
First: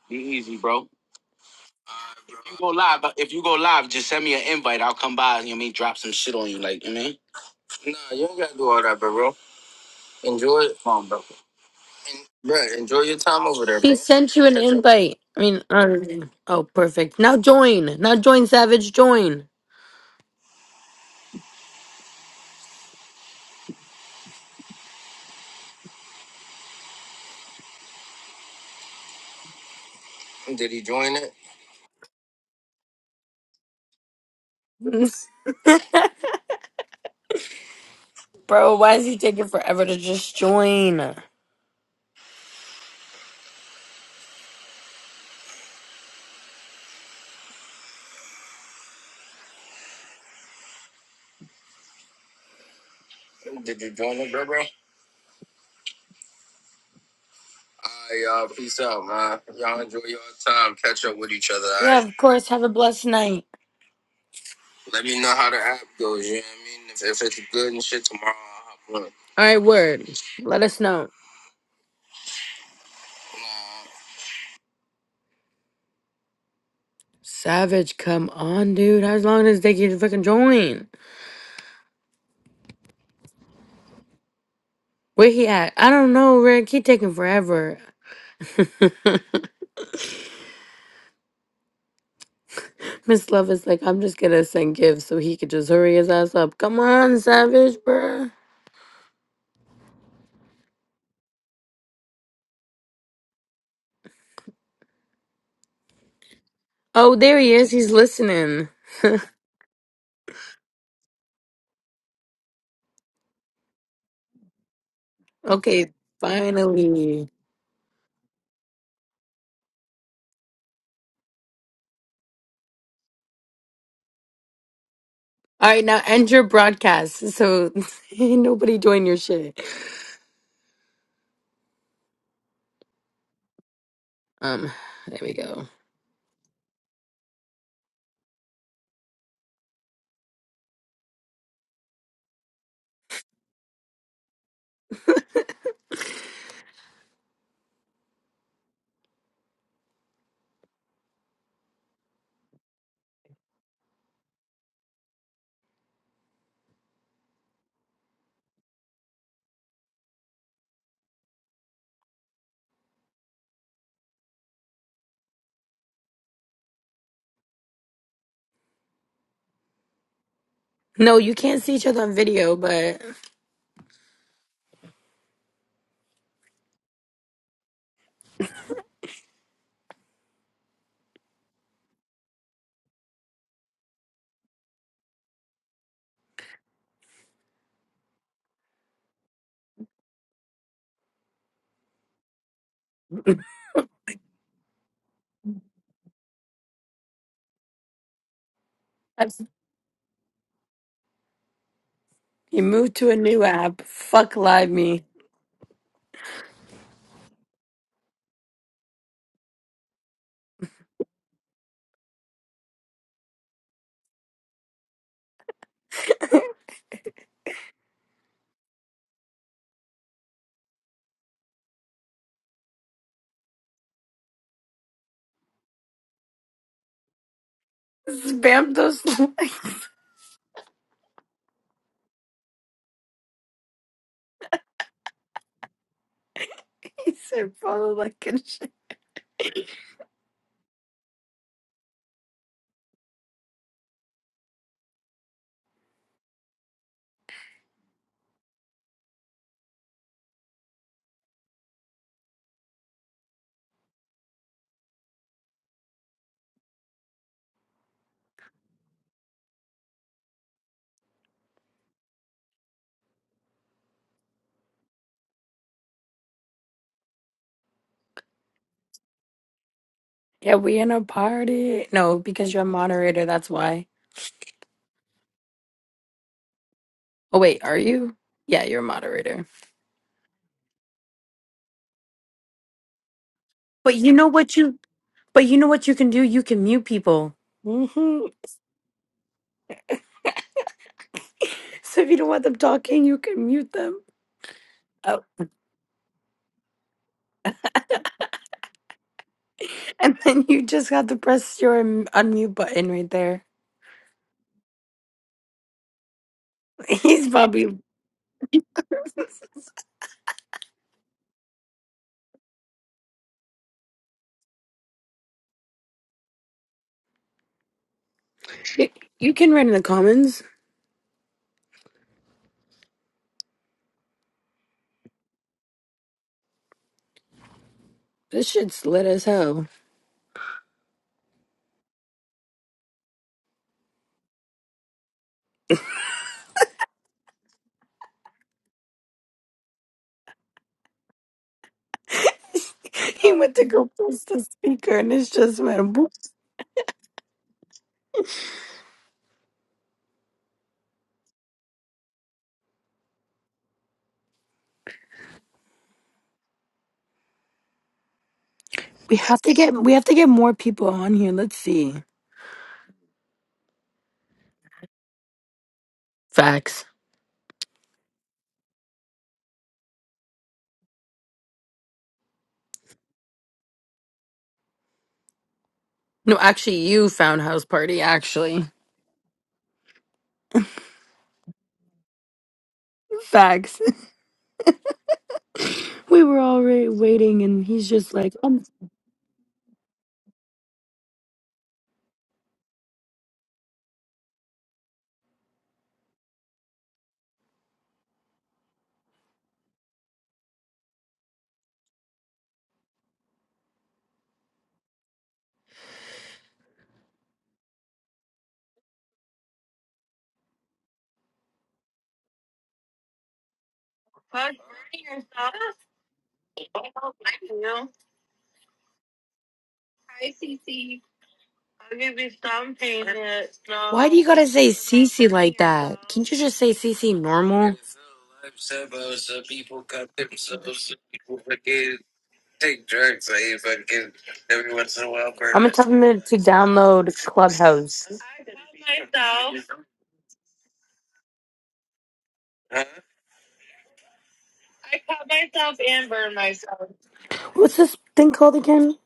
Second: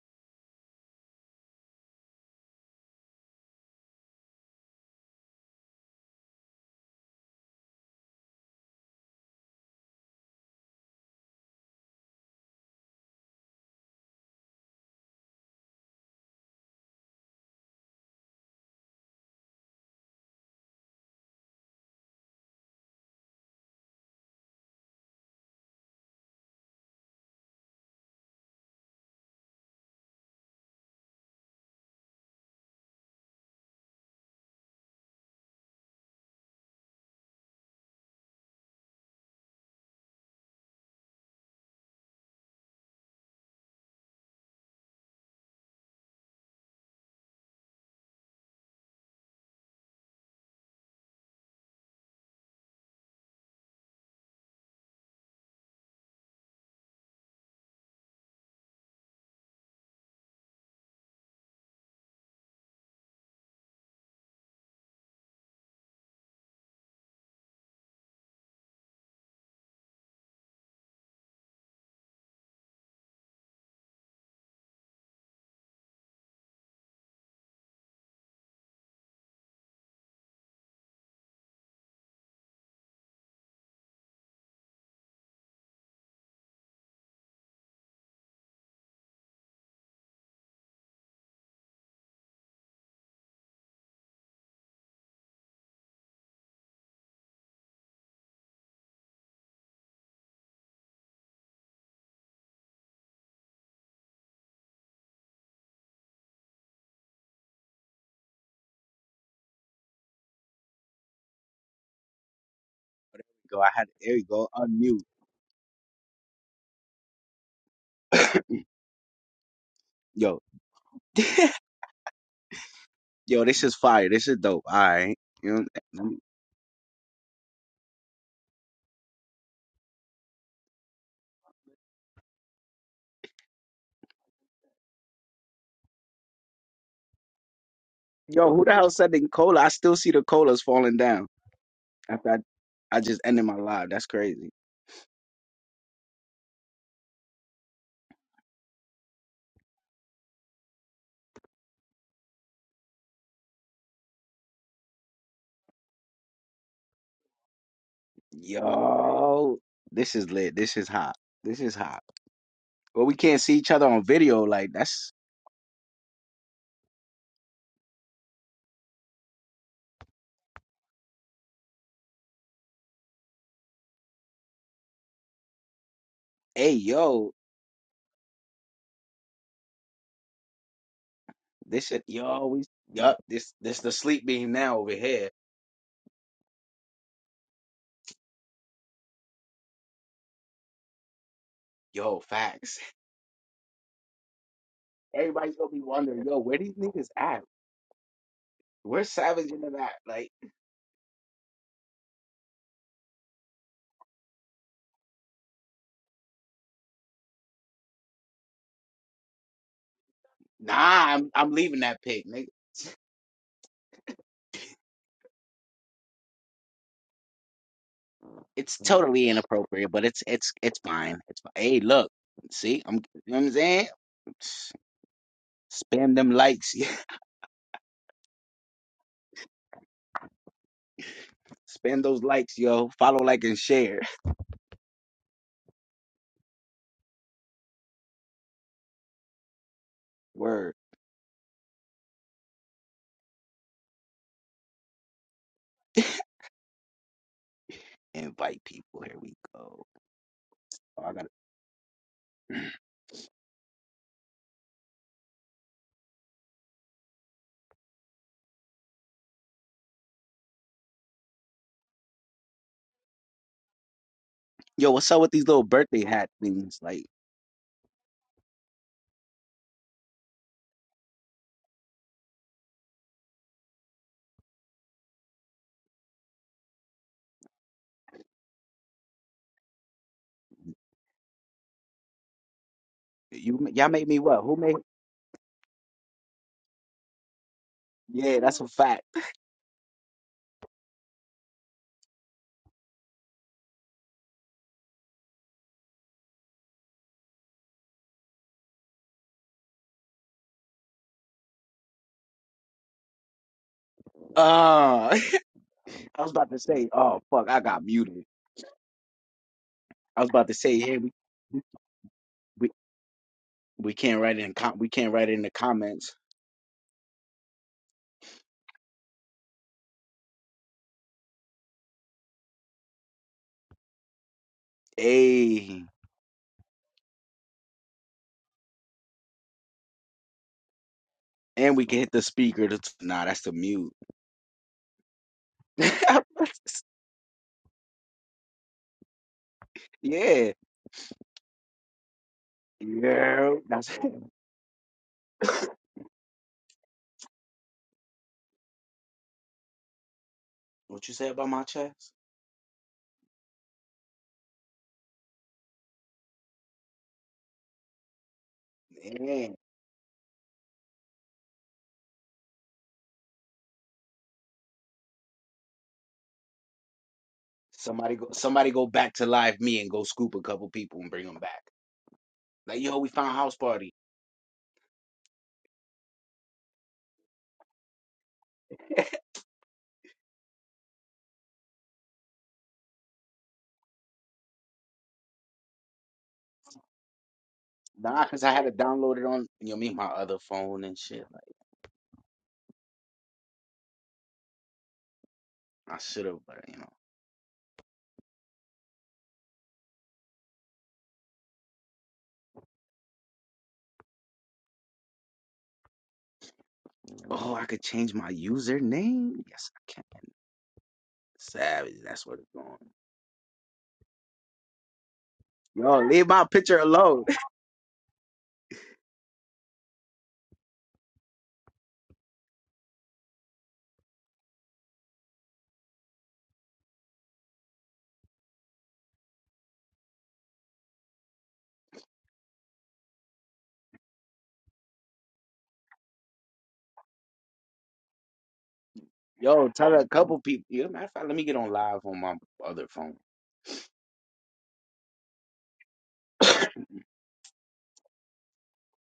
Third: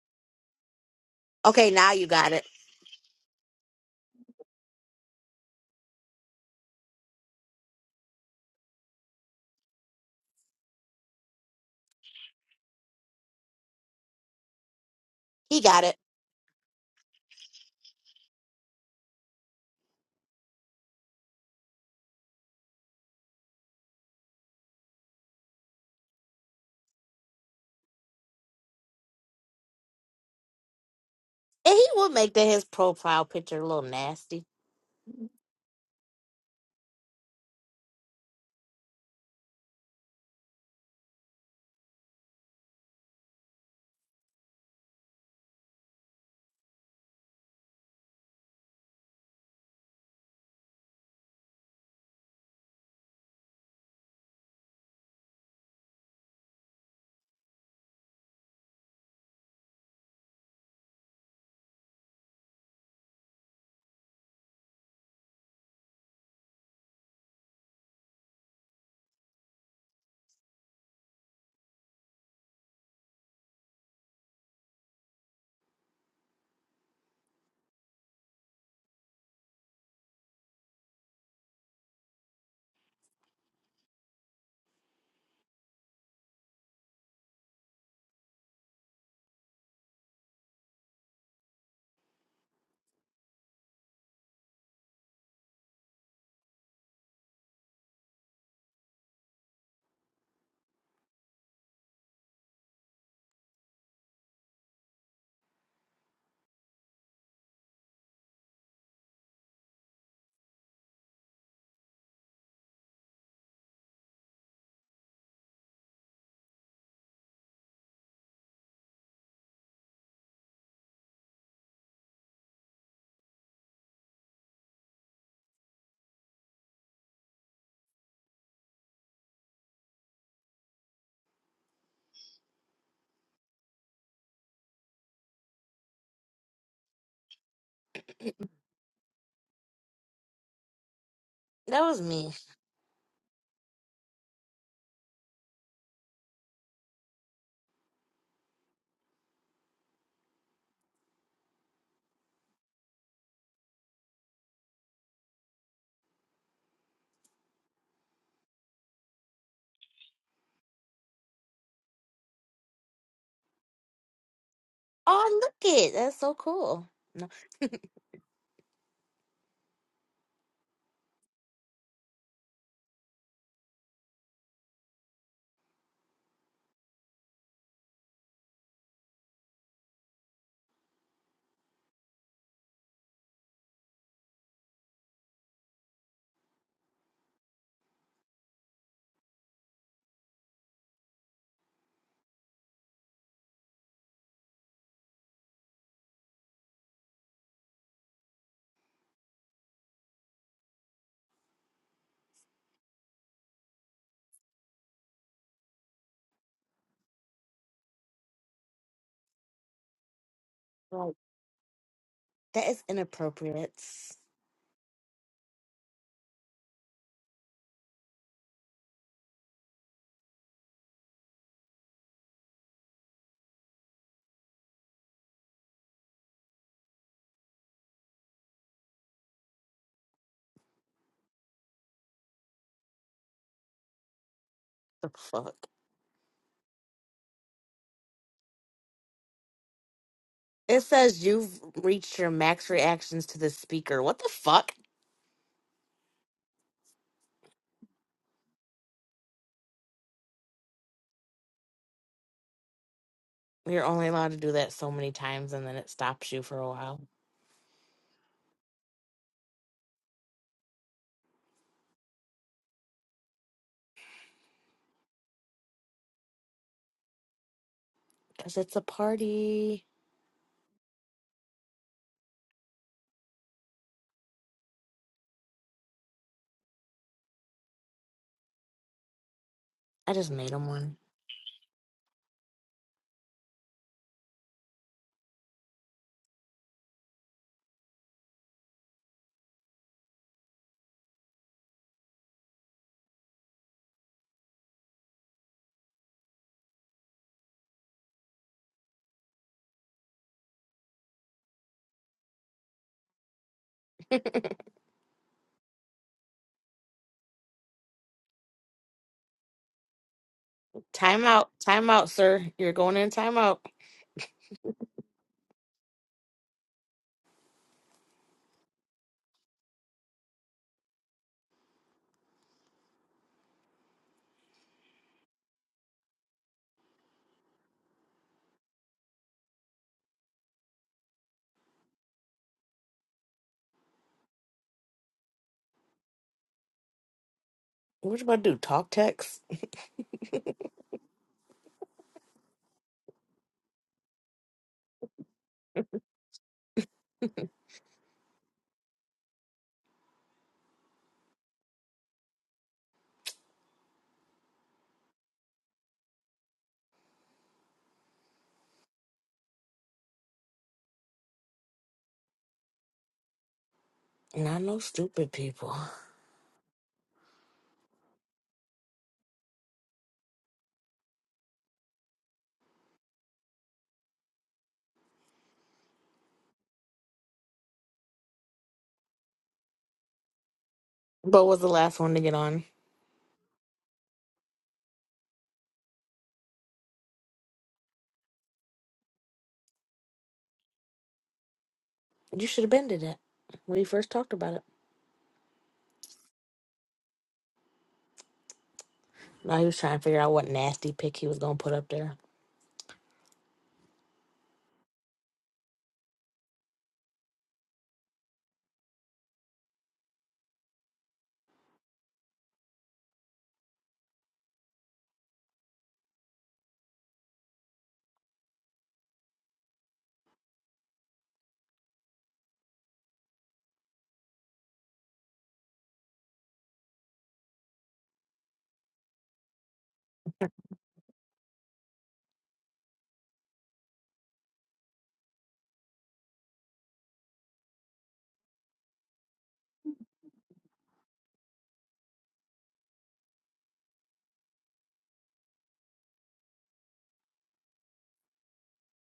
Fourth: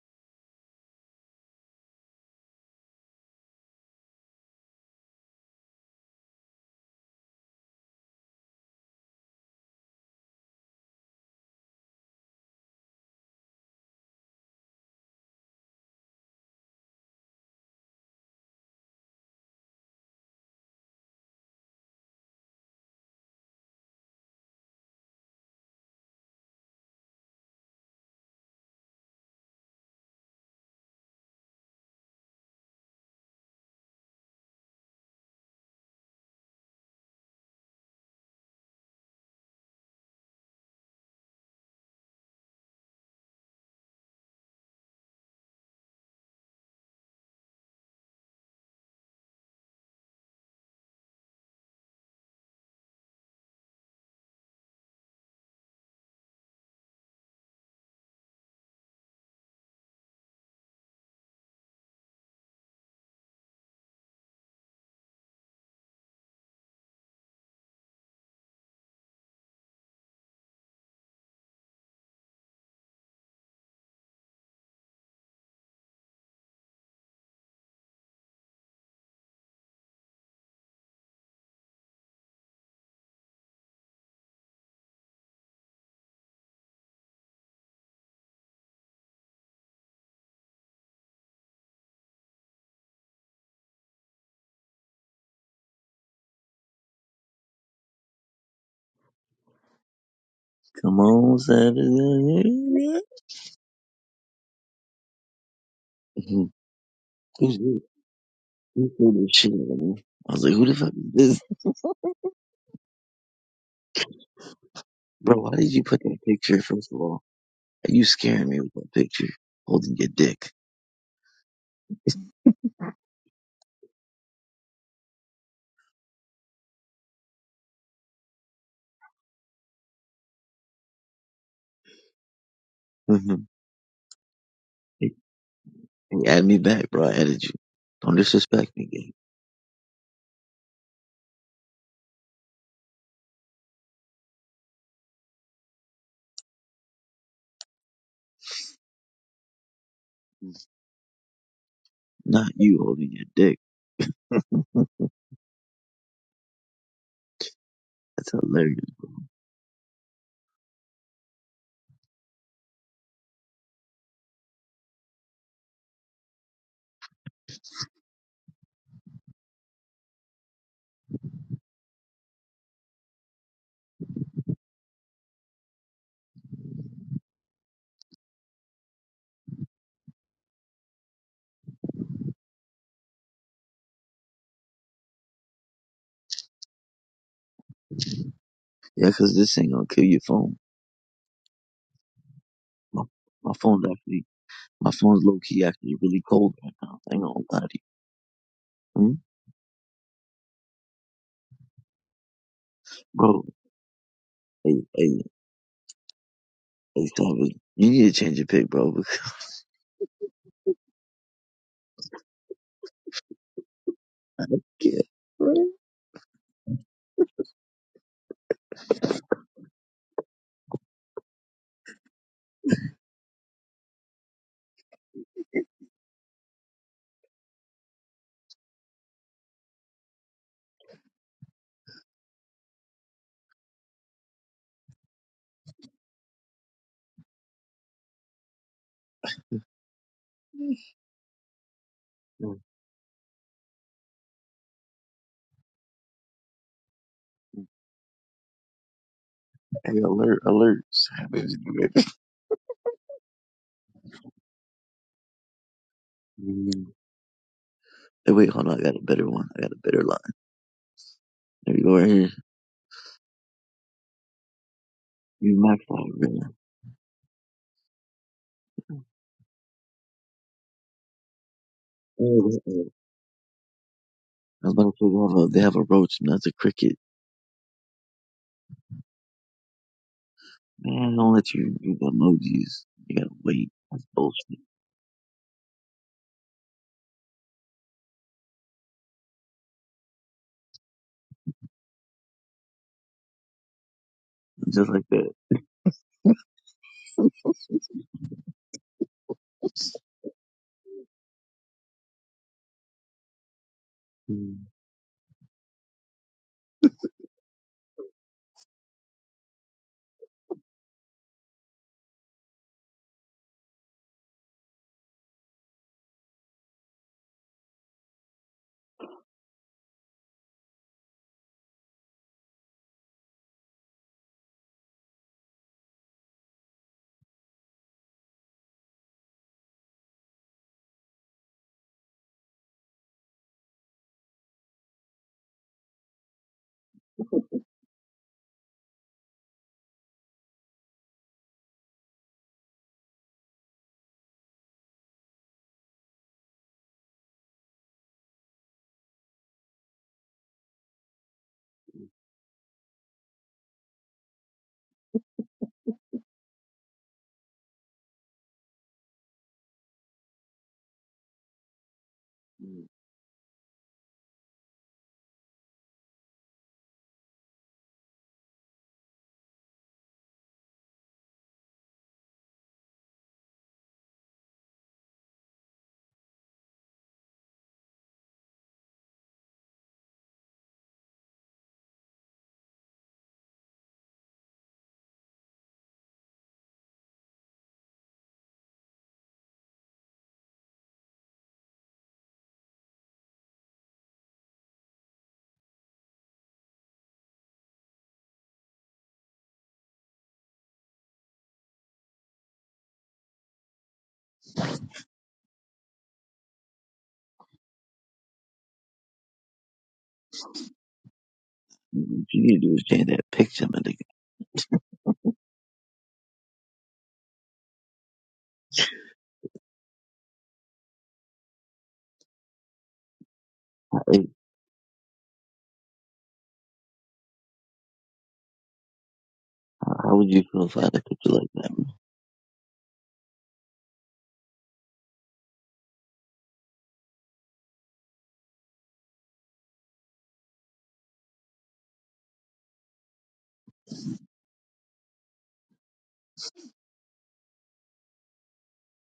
Speaker 1: be easy, bro. All
Speaker 3: Okay, now you
Speaker 1: right,
Speaker 3: got
Speaker 1: bro.
Speaker 3: it.
Speaker 1: If you go live, if you go live, just send me an invite. I'll come by. You know what I mean? Drop some shit on you, like you know what I mean? Uh, You all right, bro? bro. He sent you an invite. I
Speaker 3: He
Speaker 1: mean,
Speaker 3: got it.
Speaker 1: uh, oh, perfect. Now join. Now join, Savage. Join. Did he join it?
Speaker 3: And he would make that his profile picture a little nasty.
Speaker 1: Bro, why is he taking forever to just join? Did you- Alright, y'all. Peace out, man. Y'all enjoy your time. Catch up with each other. All right? Yeah, of course. Have a blessed night. Let me know how the app goes. You know what I mean? If, if it's good and shit tomorrow, I'll hop on. Alright, word. Let us know. Savage, come on, dude. How long does it take you to fucking join? Where he at? I don't know, Rick. He taking forever. Miss Love is like, I'm just gonna send gifts so he could just hurry his ass up. Come on, Savage, bruh.
Speaker 2: Come on, Saturday. Mhm.
Speaker 1: Oh, there he
Speaker 2: Who's
Speaker 1: is.
Speaker 2: this?
Speaker 1: He's listening.
Speaker 2: Who threw this shit at me? I was like, who the fuck is this?
Speaker 4: go. I had there you go. Unmute.
Speaker 2: Bro, why did you
Speaker 1: Okay,
Speaker 2: put that picture, first of all?
Speaker 1: finally.
Speaker 2: Are You scaring me with that picture, holding your
Speaker 4: Yo.
Speaker 2: dick.
Speaker 4: Yo, this is fire. This is dope. All right. You know,
Speaker 1: All right, now
Speaker 4: let me-
Speaker 1: end your broadcast so ain't nobody doing your shit.
Speaker 2: Mhm.
Speaker 1: Um,
Speaker 2: hey,
Speaker 1: there we go.
Speaker 2: hey, add me back, bro. I added you. Don't
Speaker 4: yo, who
Speaker 2: disrespect
Speaker 4: the
Speaker 2: me,
Speaker 4: hell said the
Speaker 2: gang.
Speaker 4: cola? I still see the colas falling down
Speaker 3: That was
Speaker 4: after
Speaker 3: me.
Speaker 4: I, I just ended my live. That's crazy.
Speaker 2: Not you holding your dick. That's hilarious.
Speaker 4: Yo, this is lit. This is hot. This is hot. Well, we can't see each other on video. Like that's
Speaker 3: Oh, look it. That's so cool. No,
Speaker 1: No, you can't see each other on video, but
Speaker 4: hey yo. This shit, yo, we yup. This this the sleep beam now over here.
Speaker 2: Yeah, 'cause this ain't gonna kill your phone.
Speaker 4: Yo, facts.
Speaker 2: My, my phone's actually, my phone's low
Speaker 4: Everybody's
Speaker 2: key
Speaker 4: gonna be
Speaker 2: actually really
Speaker 4: wondering, yo,
Speaker 2: cold
Speaker 4: where
Speaker 2: right
Speaker 4: these
Speaker 2: now.
Speaker 4: niggas
Speaker 2: I ain't gonna
Speaker 4: at?
Speaker 2: lie to you.
Speaker 4: Where's
Speaker 2: Hmm?
Speaker 1: I've-
Speaker 4: Savage in the back? Like.
Speaker 1: you moved to a new
Speaker 2: Bro,
Speaker 1: app. Fuck live
Speaker 2: hey,
Speaker 1: me.
Speaker 2: hey, hey, Savage, you need to change your pick, bro.
Speaker 3: like,
Speaker 4: Nah, I'm I'm leaving that pic, nigga.
Speaker 3: that is inappropriate.
Speaker 2: yeah.
Speaker 4: It's totally inappropriate, but it's it's it's fine. It's fine. Hey, look, see, I'm you know what I'm saying. Spam them likes, yeah.
Speaker 1: Spam those likes
Speaker 4: Spam those likes, yo. Follow, like, and share.
Speaker 3: The fuck?
Speaker 1: and follow like a
Speaker 4: Word.
Speaker 3: It says you've reached your max reactions to the speaker. What the fuck?
Speaker 4: Invite people. Here we go.
Speaker 2: Hey, alert, alert.
Speaker 4: Oh, I got to
Speaker 2: Savage.
Speaker 3: You're only allowed to do that so many times and then it stops you for a
Speaker 2: Mm.
Speaker 3: while.
Speaker 2: Hey, wait, hold on. I got a better one. I got a better line. There you go, right here.
Speaker 4: Yo, what's up with these
Speaker 2: You
Speaker 4: little
Speaker 2: maxed
Speaker 4: birthday
Speaker 2: out,
Speaker 4: hat
Speaker 2: man.
Speaker 4: things? Like,
Speaker 3: Because it's a
Speaker 2: Oh,
Speaker 3: party.
Speaker 1: Yeah, we in a party. No, because
Speaker 2: that-
Speaker 1: you're a
Speaker 2: oh.
Speaker 1: moderator, that's why.
Speaker 2: I was about to say they have a, they have a roach and that's a cricket.
Speaker 1: Oh wait, are you? Yeah, you're a moderator.
Speaker 3: I just made him one.
Speaker 2: Man, don't let you do the emojis. You gotta
Speaker 4: you
Speaker 2: wait.
Speaker 4: y'all
Speaker 1: But
Speaker 2: That's
Speaker 4: made
Speaker 1: you
Speaker 4: me
Speaker 1: know
Speaker 4: what? Who
Speaker 1: what
Speaker 2: bullshit.
Speaker 4: made?
Speaker 1: you but you know what you can do? You can mute people. hmm
Speaker 4: Yeah, that's a fact.
Speaker 1: So if you don't want them talking, you can mute them.
Speaker 2: Just like
Speaker 1: Oh,
Speaker 2: that.
Speaker 1: and then you just have to press your um, unmute button right there.
Speaker 4: Uh,
Speaker 2: Mm.
Speaker 4: I was about to say, oh
Speaker 1: He's
Speaker 4: fuck, I
Speaker 1: probably
Speaker 4: got muted. I was about to say, hey, we,
Speaker 3: Time out. Time out, sir.
Speaker 4: we,
Speaker 3: You're going in time out.
Speaker 4: we can't write it in com- we can't write it in the comments.
Speaker 1: You can write in the comments.
Speaker 4: Hey,
Speaker 1: This shit's lit as hell.
Speaker 4: and we can hit the speaker. To t- nah, that's the mute.
Speaker 3: What you about to do? Talk text?
Speaker 4: yeah,
Speaker 1: He
Speaker 4: yeah.
Speaker 1: went to go
Speaker 4: That's
Speaker 1: press the speaker and it's just went boop.
Speaker 4: what you said about my chest.
Speaker 1: We have to
Speaker 4: Man,
Speaker 1: get we have to get more people on here. Let's see.
Speaker 3: Not no stupid people.
Speaker 1: Facts.
Speaker 4: somebody go, somebody go back to live me and go scoop a couple people and bring them back. Like yo, we found house party.
Speaker 1: No, actually, you found House Party, actually.
Speaker 3: But was the last one to get on.
Speaker 1: Facts. We were already waiting, and he's just
Speaker 4: Nah,
Speaker 1: like,
Speaker 4: cause I
Speaker 1: um,
Speaker 4: had it downloaded on you know me my other phone and shit. Like
Speaker 3: You should have been to that when he first talked about it.
Speaker 4: I should have, but you know.
Speaker 3: Now he was trying to figure out what nasty pic he was gonna put up there.
Speaker 4: Oh, I could change my username. Yes, I can. Savage. That's
Speaker 2: What
Speaker 4: what
Speaker 2: you
Speaker 4: it's
Speaker 2: need to do
Speaker 4: going.
Speaker 2: is change that picture, man. Like,
Speaker 1: House Party or Sasha?
Speaker 4: Yo, leave my picture alone.
Speaker 1: Hi, Cece. I'll give you some pain in it. No. Why do you
Speaker 2: hey,
Speaker 1: gotta say CC like that? Can't you just say CC normal? I'm
Speaker 2: How how would you feel if I had a picture like that, man?
Speaker 1: gonna tell them to download Clubhouse. I told
Speaker 4: Yo, tell a couple people. Yeah, matter of fact, let me get on live on my other
Speaker 1: myself.
Speaker 4: phone.
Speaker 1: I cut myself and burned myself. What's this thing called again?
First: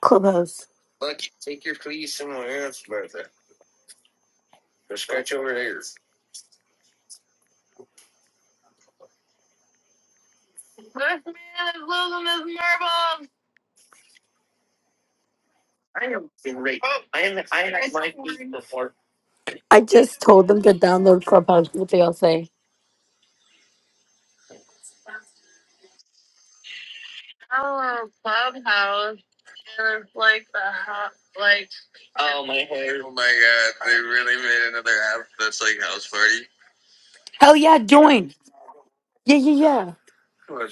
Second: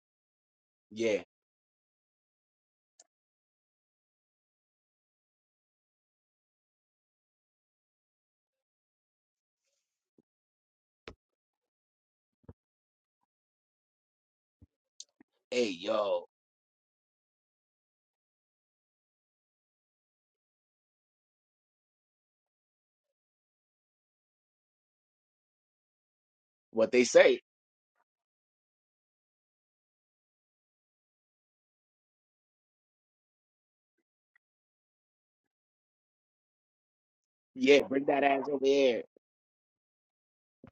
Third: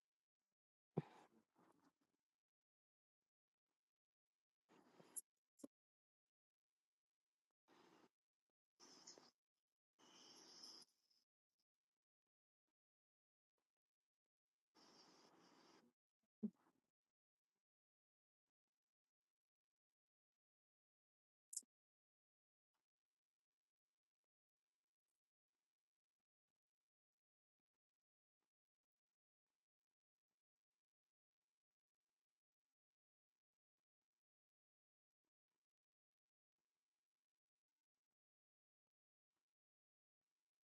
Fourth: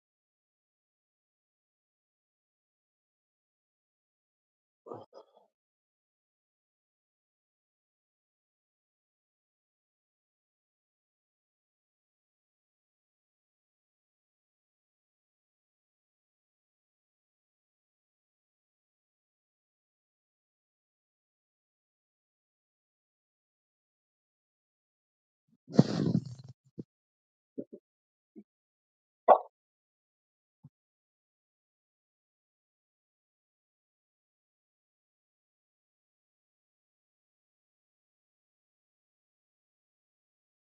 Speaker 1: Clubhouse. Look,
Speaker 4: Yeah.
Speaker 1: take your fleas somewhere else, Bertha. Go scratch over here. This man is losing his marbles.
Speaker 4: Hey,
Speaker 1: I
Speaker 4: yo.
Speaker 1: am great. Oh, it's fine. I am. I am at my feet before. I just told them to download Clubhouse. What they all say?
Speaker 4: What they say?
Speaker 1: Oh, clubhouse and it's like the hot, like. Oh Oh my my hair! Oh my god! They really made another app that's like house party. Hell yeah,
Speaker 4: Yeah, bring that
Speaker 1: join.
Speaker 4: ass over here.
Speaker 1: Yeah, yeah, yeah.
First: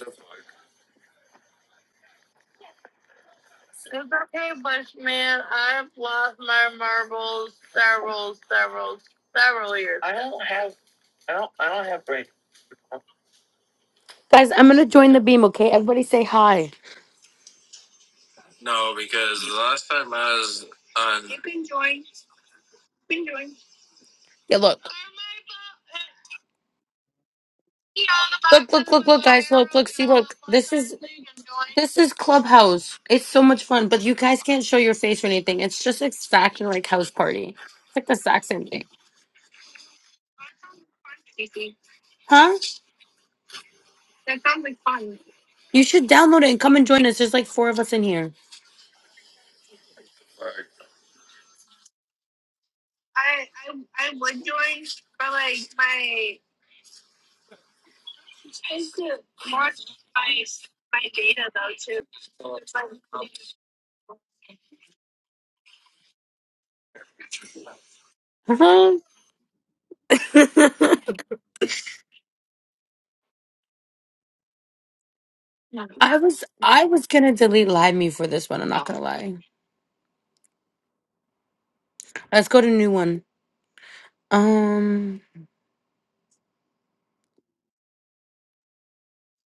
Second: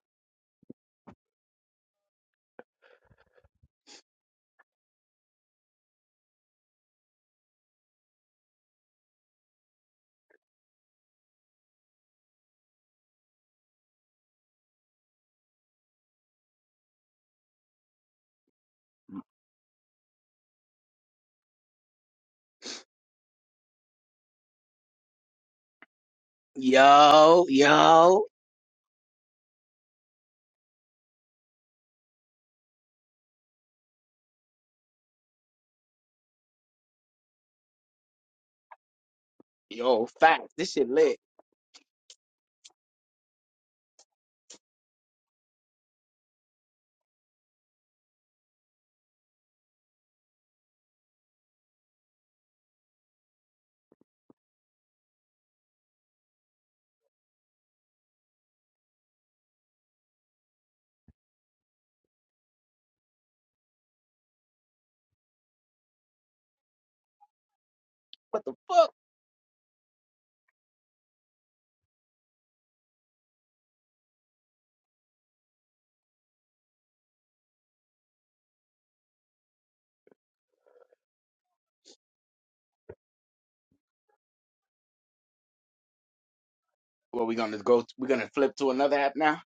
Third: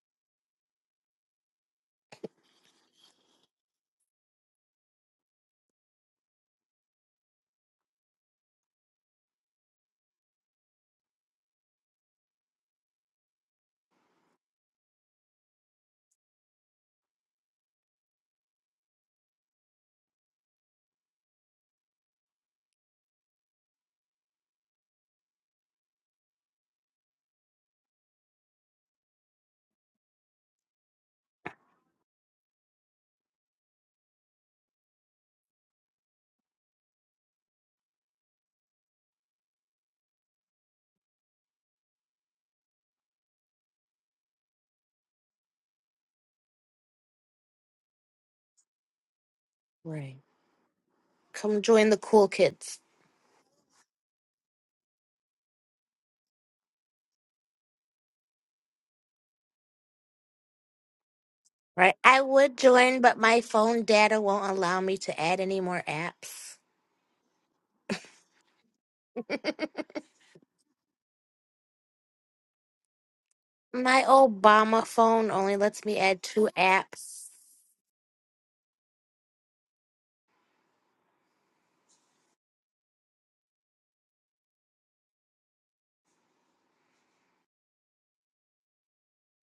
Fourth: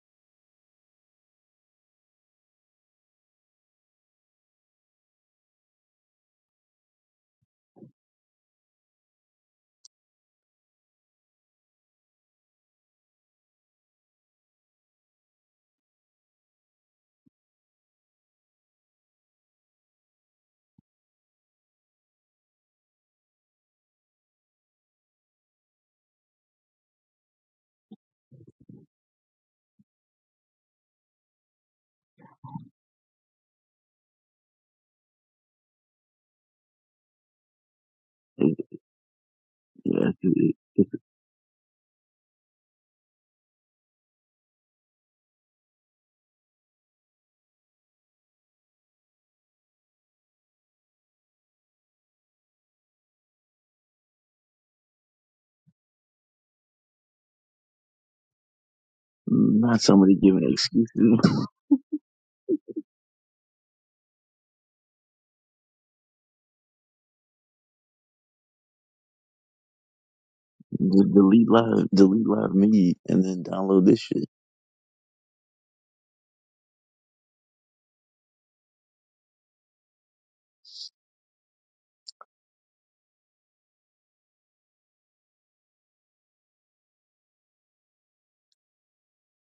Speaker 1: It's okay, Bushman. I've lost my marbles several, several, several years. I don't have. I don't. I don't have brain. Guys, I'm gonna join the beam, okay? Everybody say hi. No, because the last time I was on. Yeah, look.
Speaker 4: Yo, yo,
Speaker 1: Look, look, look, look, guys, look, look, see, look. This is this is Clubhouse. It's so much fun, but you guys can't show your face or anything. It's just exactly like house party. It's like the exact
Speaker 2: It-
Speaker 1: same thing.
Speaker 4: yo.
Speaker 2: yeah, it-
Speaker 4: Fact,
Speaker 2: it-
Speaker 4: This shit lit.
Speaker 1: Huh? You should download it and come and join us. There's like four of us in here.
Speaker 3: Right. Come join the cool kids.
Speaker 2: Not somebody giving excuses.
Speaker 3: Right? I would join, but my phone data won't allow me to add any more apps.
Speaker 4: What the fuck?
Speaker 1: Uh-huh.
Speaker 2: Just delete live, delete live me, and then download this
Speaker 3: My
Speaker 2: shit.
Speaker 3: Obama phone only lets me
Speaker 1: I
Speaker 3: add
Speaker 1: was
Speaker 3: two
Speaker 1: I was
Speaker 3: apps.
Speaker 1: gonna delete Live Me for this one. I'm not gonna lie. Let's go to new one. Um,
Speaker 4: Well, we gonna go. we gonna flip to another app now.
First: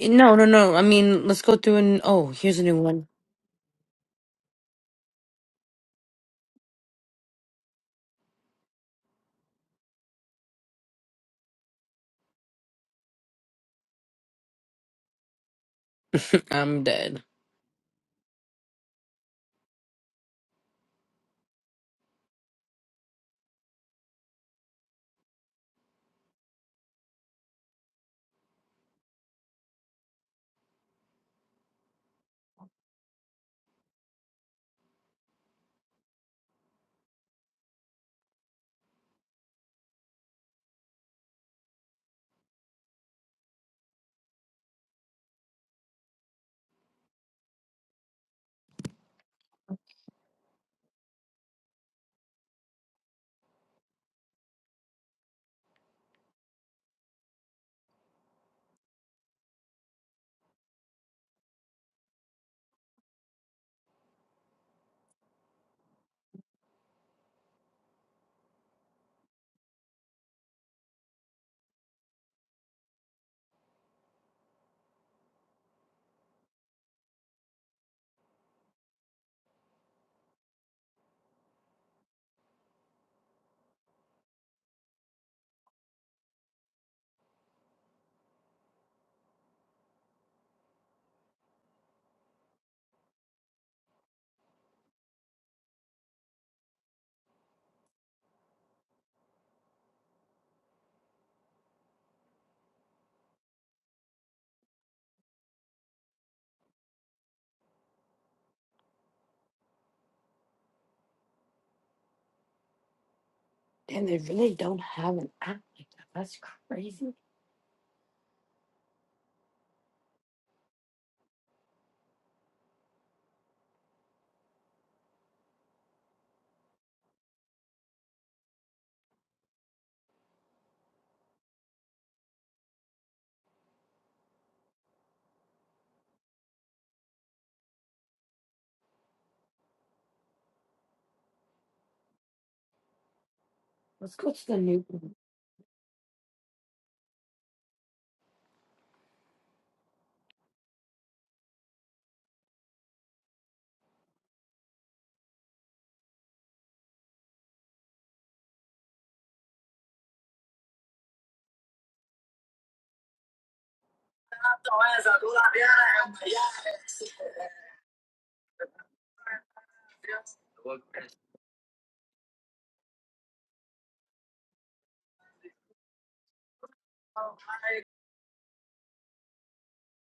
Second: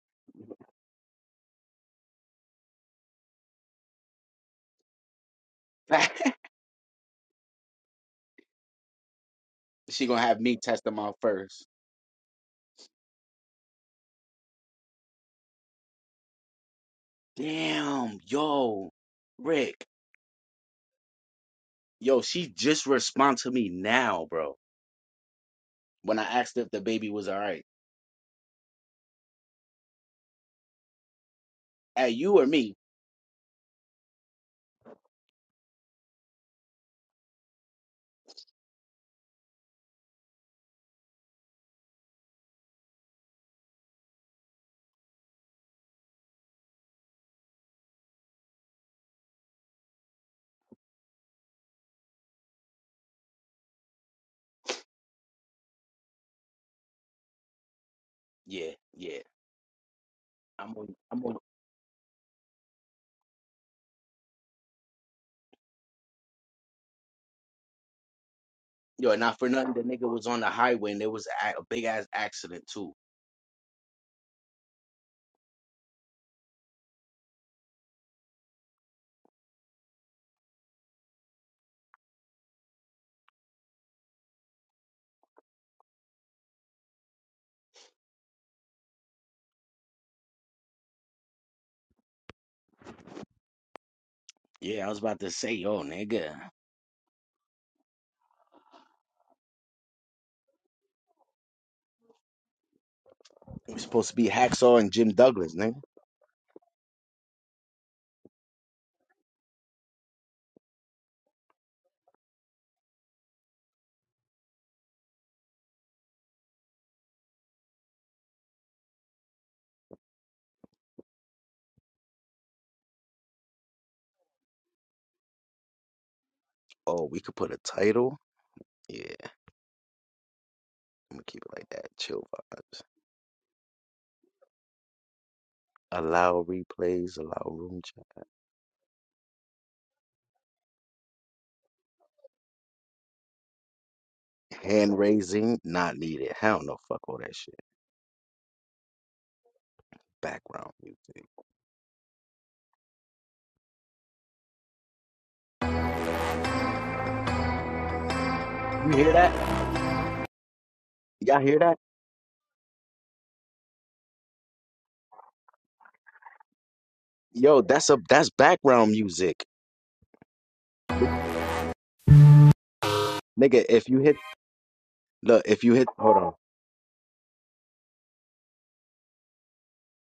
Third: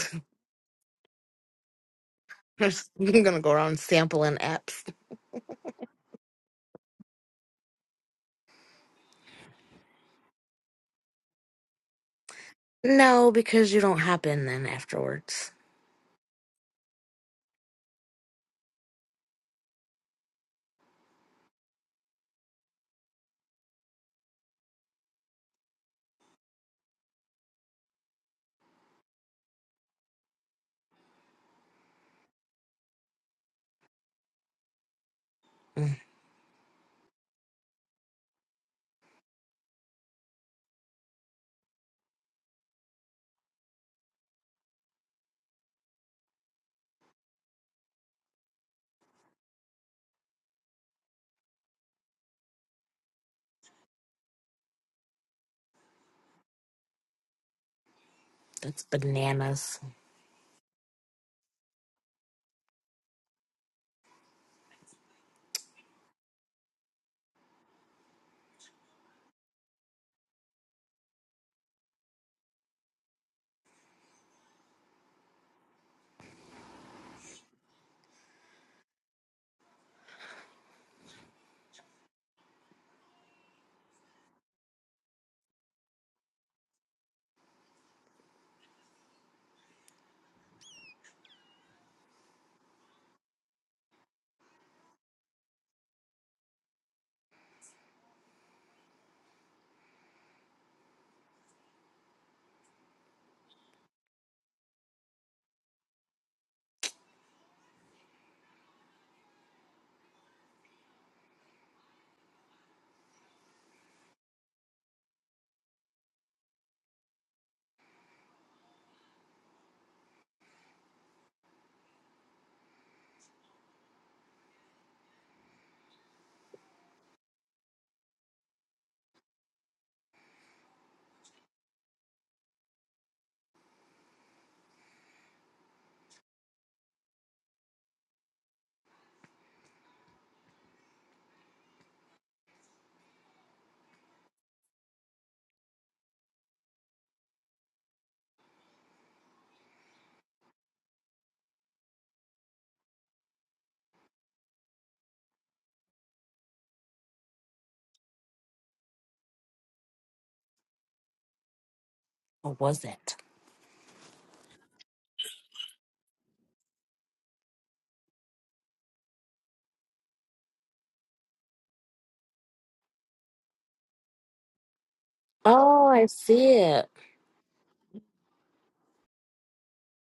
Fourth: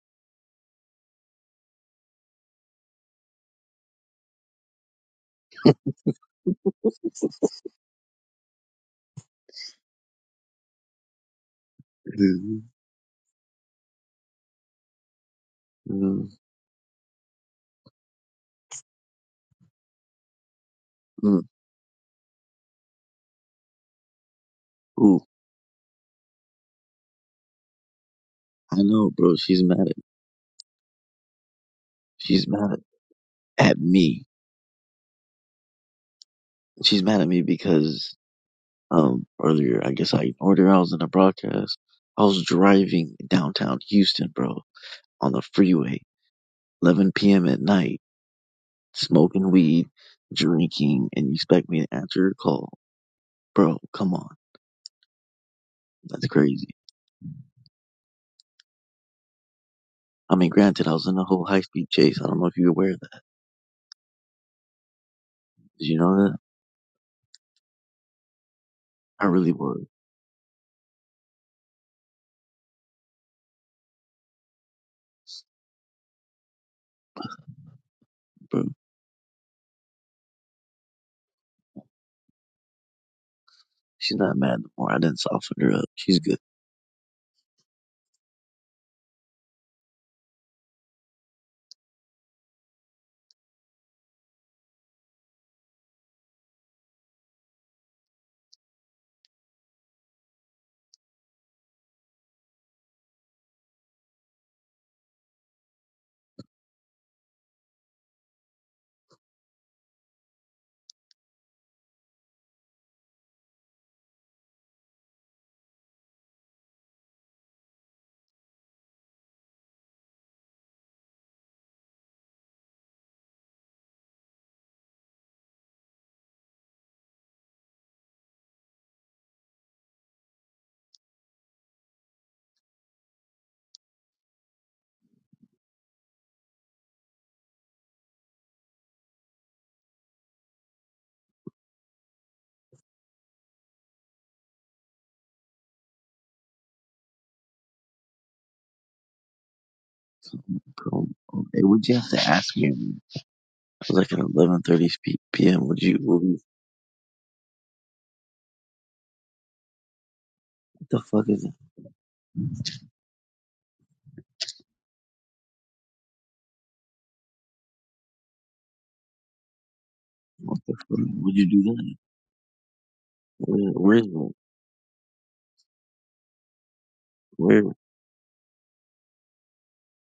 Speaker 1: no, no, no. I mean, let's go through and oh, here's a new
Speaker 3: I'm
Speaker 1: one.
Speaker 3: gonna go around sampling apps.
Speaker 4: Fact. she gonna have me test them out first.
Speaker 2: Mhm.
Speaker 3: No, because you don't hop in then afterwards.
Speaker 2: Mm,
Speaker 1: I'm dead.
Speaker 4: Damn, yo, Rick.
Speaker 2: mm.
Speaker 4: Yo, she just respond to me now, bro.
Speaker 2: Ooh,
Speaker 4: When I asked if the baby was alright.
Speaker 2: I know, bro. She's mad at
Speaker 4: Hey, you or
Speaker 2: she's
Speaker 4: me?
Speaker 2: mad at at me.
Speaker 3: Mm,
Speaker 2: She's mad at me because um earlier I guess I ignored her. I was in a broadcast. I was driving downtown Houston, bro, on the freeway, 11 p.m. at night smoking weed, drinking, and you expect me to answer your call. Bro, come on. That's crazy.
Speaker 4: Yeah,
Speaker 3: that's
Speaker 4: yeah.
Speaker 3: bananas.
Speaker 2: I mean,
Speaker 4: I'm
Speaker 2: granted, I
Speaker 4: on.
Speaker 2: was in a
Speaker 4: I'm on
Speaker 2: whole high speed chase. I don't know if you're aware of that. Did you know that?
Speaker 4: Yo,
Speaker 2: I
Speaker 4: not for
Speaker 2: really
Speaker 4: nothing, the
Speaker 2: was,
Speaker 4: nigga was on the highway and there was a, a big ass accident too.
Speaker 2: bro. She's not mad no more. I didn't soften her up. She's good.
Speaker 4: Yeah, I was about to say, yo, nigga, it was supposed to be Hacksaw and Jim Douglas, nigga. Oh, we could put a title. Yeah, I'm gonna keep it like that. Chill vibes. Allow replays. Allow room chat. Hand raising not needed. Hell no, fuck all that shit. Background
Speaker 2: Bro,
Speaker 4: music.
Speaker 2: hey, would you have to ask me? I was like at 11:30 p.m. Would you? Would you
Speaker 4: You hear that?
Speaker 2: what the fuck
Speaker 4: Y'all
Speaker 2: is that?
Speaker 4: hear that?
Speaker 3: What was it?
Speaker 4: Yo, that's a that's background music.
Speaker 2: What the fuck? Would you do that?
Speaker 4: Nigga,
Speaker 2: Where,
Speaker 4: if
Speaker 2: where
Speaker 4: you
Speaker 2: is
Speaker 4: hit
Speaker 2: it?
Speaker 4: look, if you
Speaker 3: Oh,
Speaker 4: hit
Speaker 3: I
Speaker 4: hold on.
Speaker 3: see it.
Speaker 2: Where,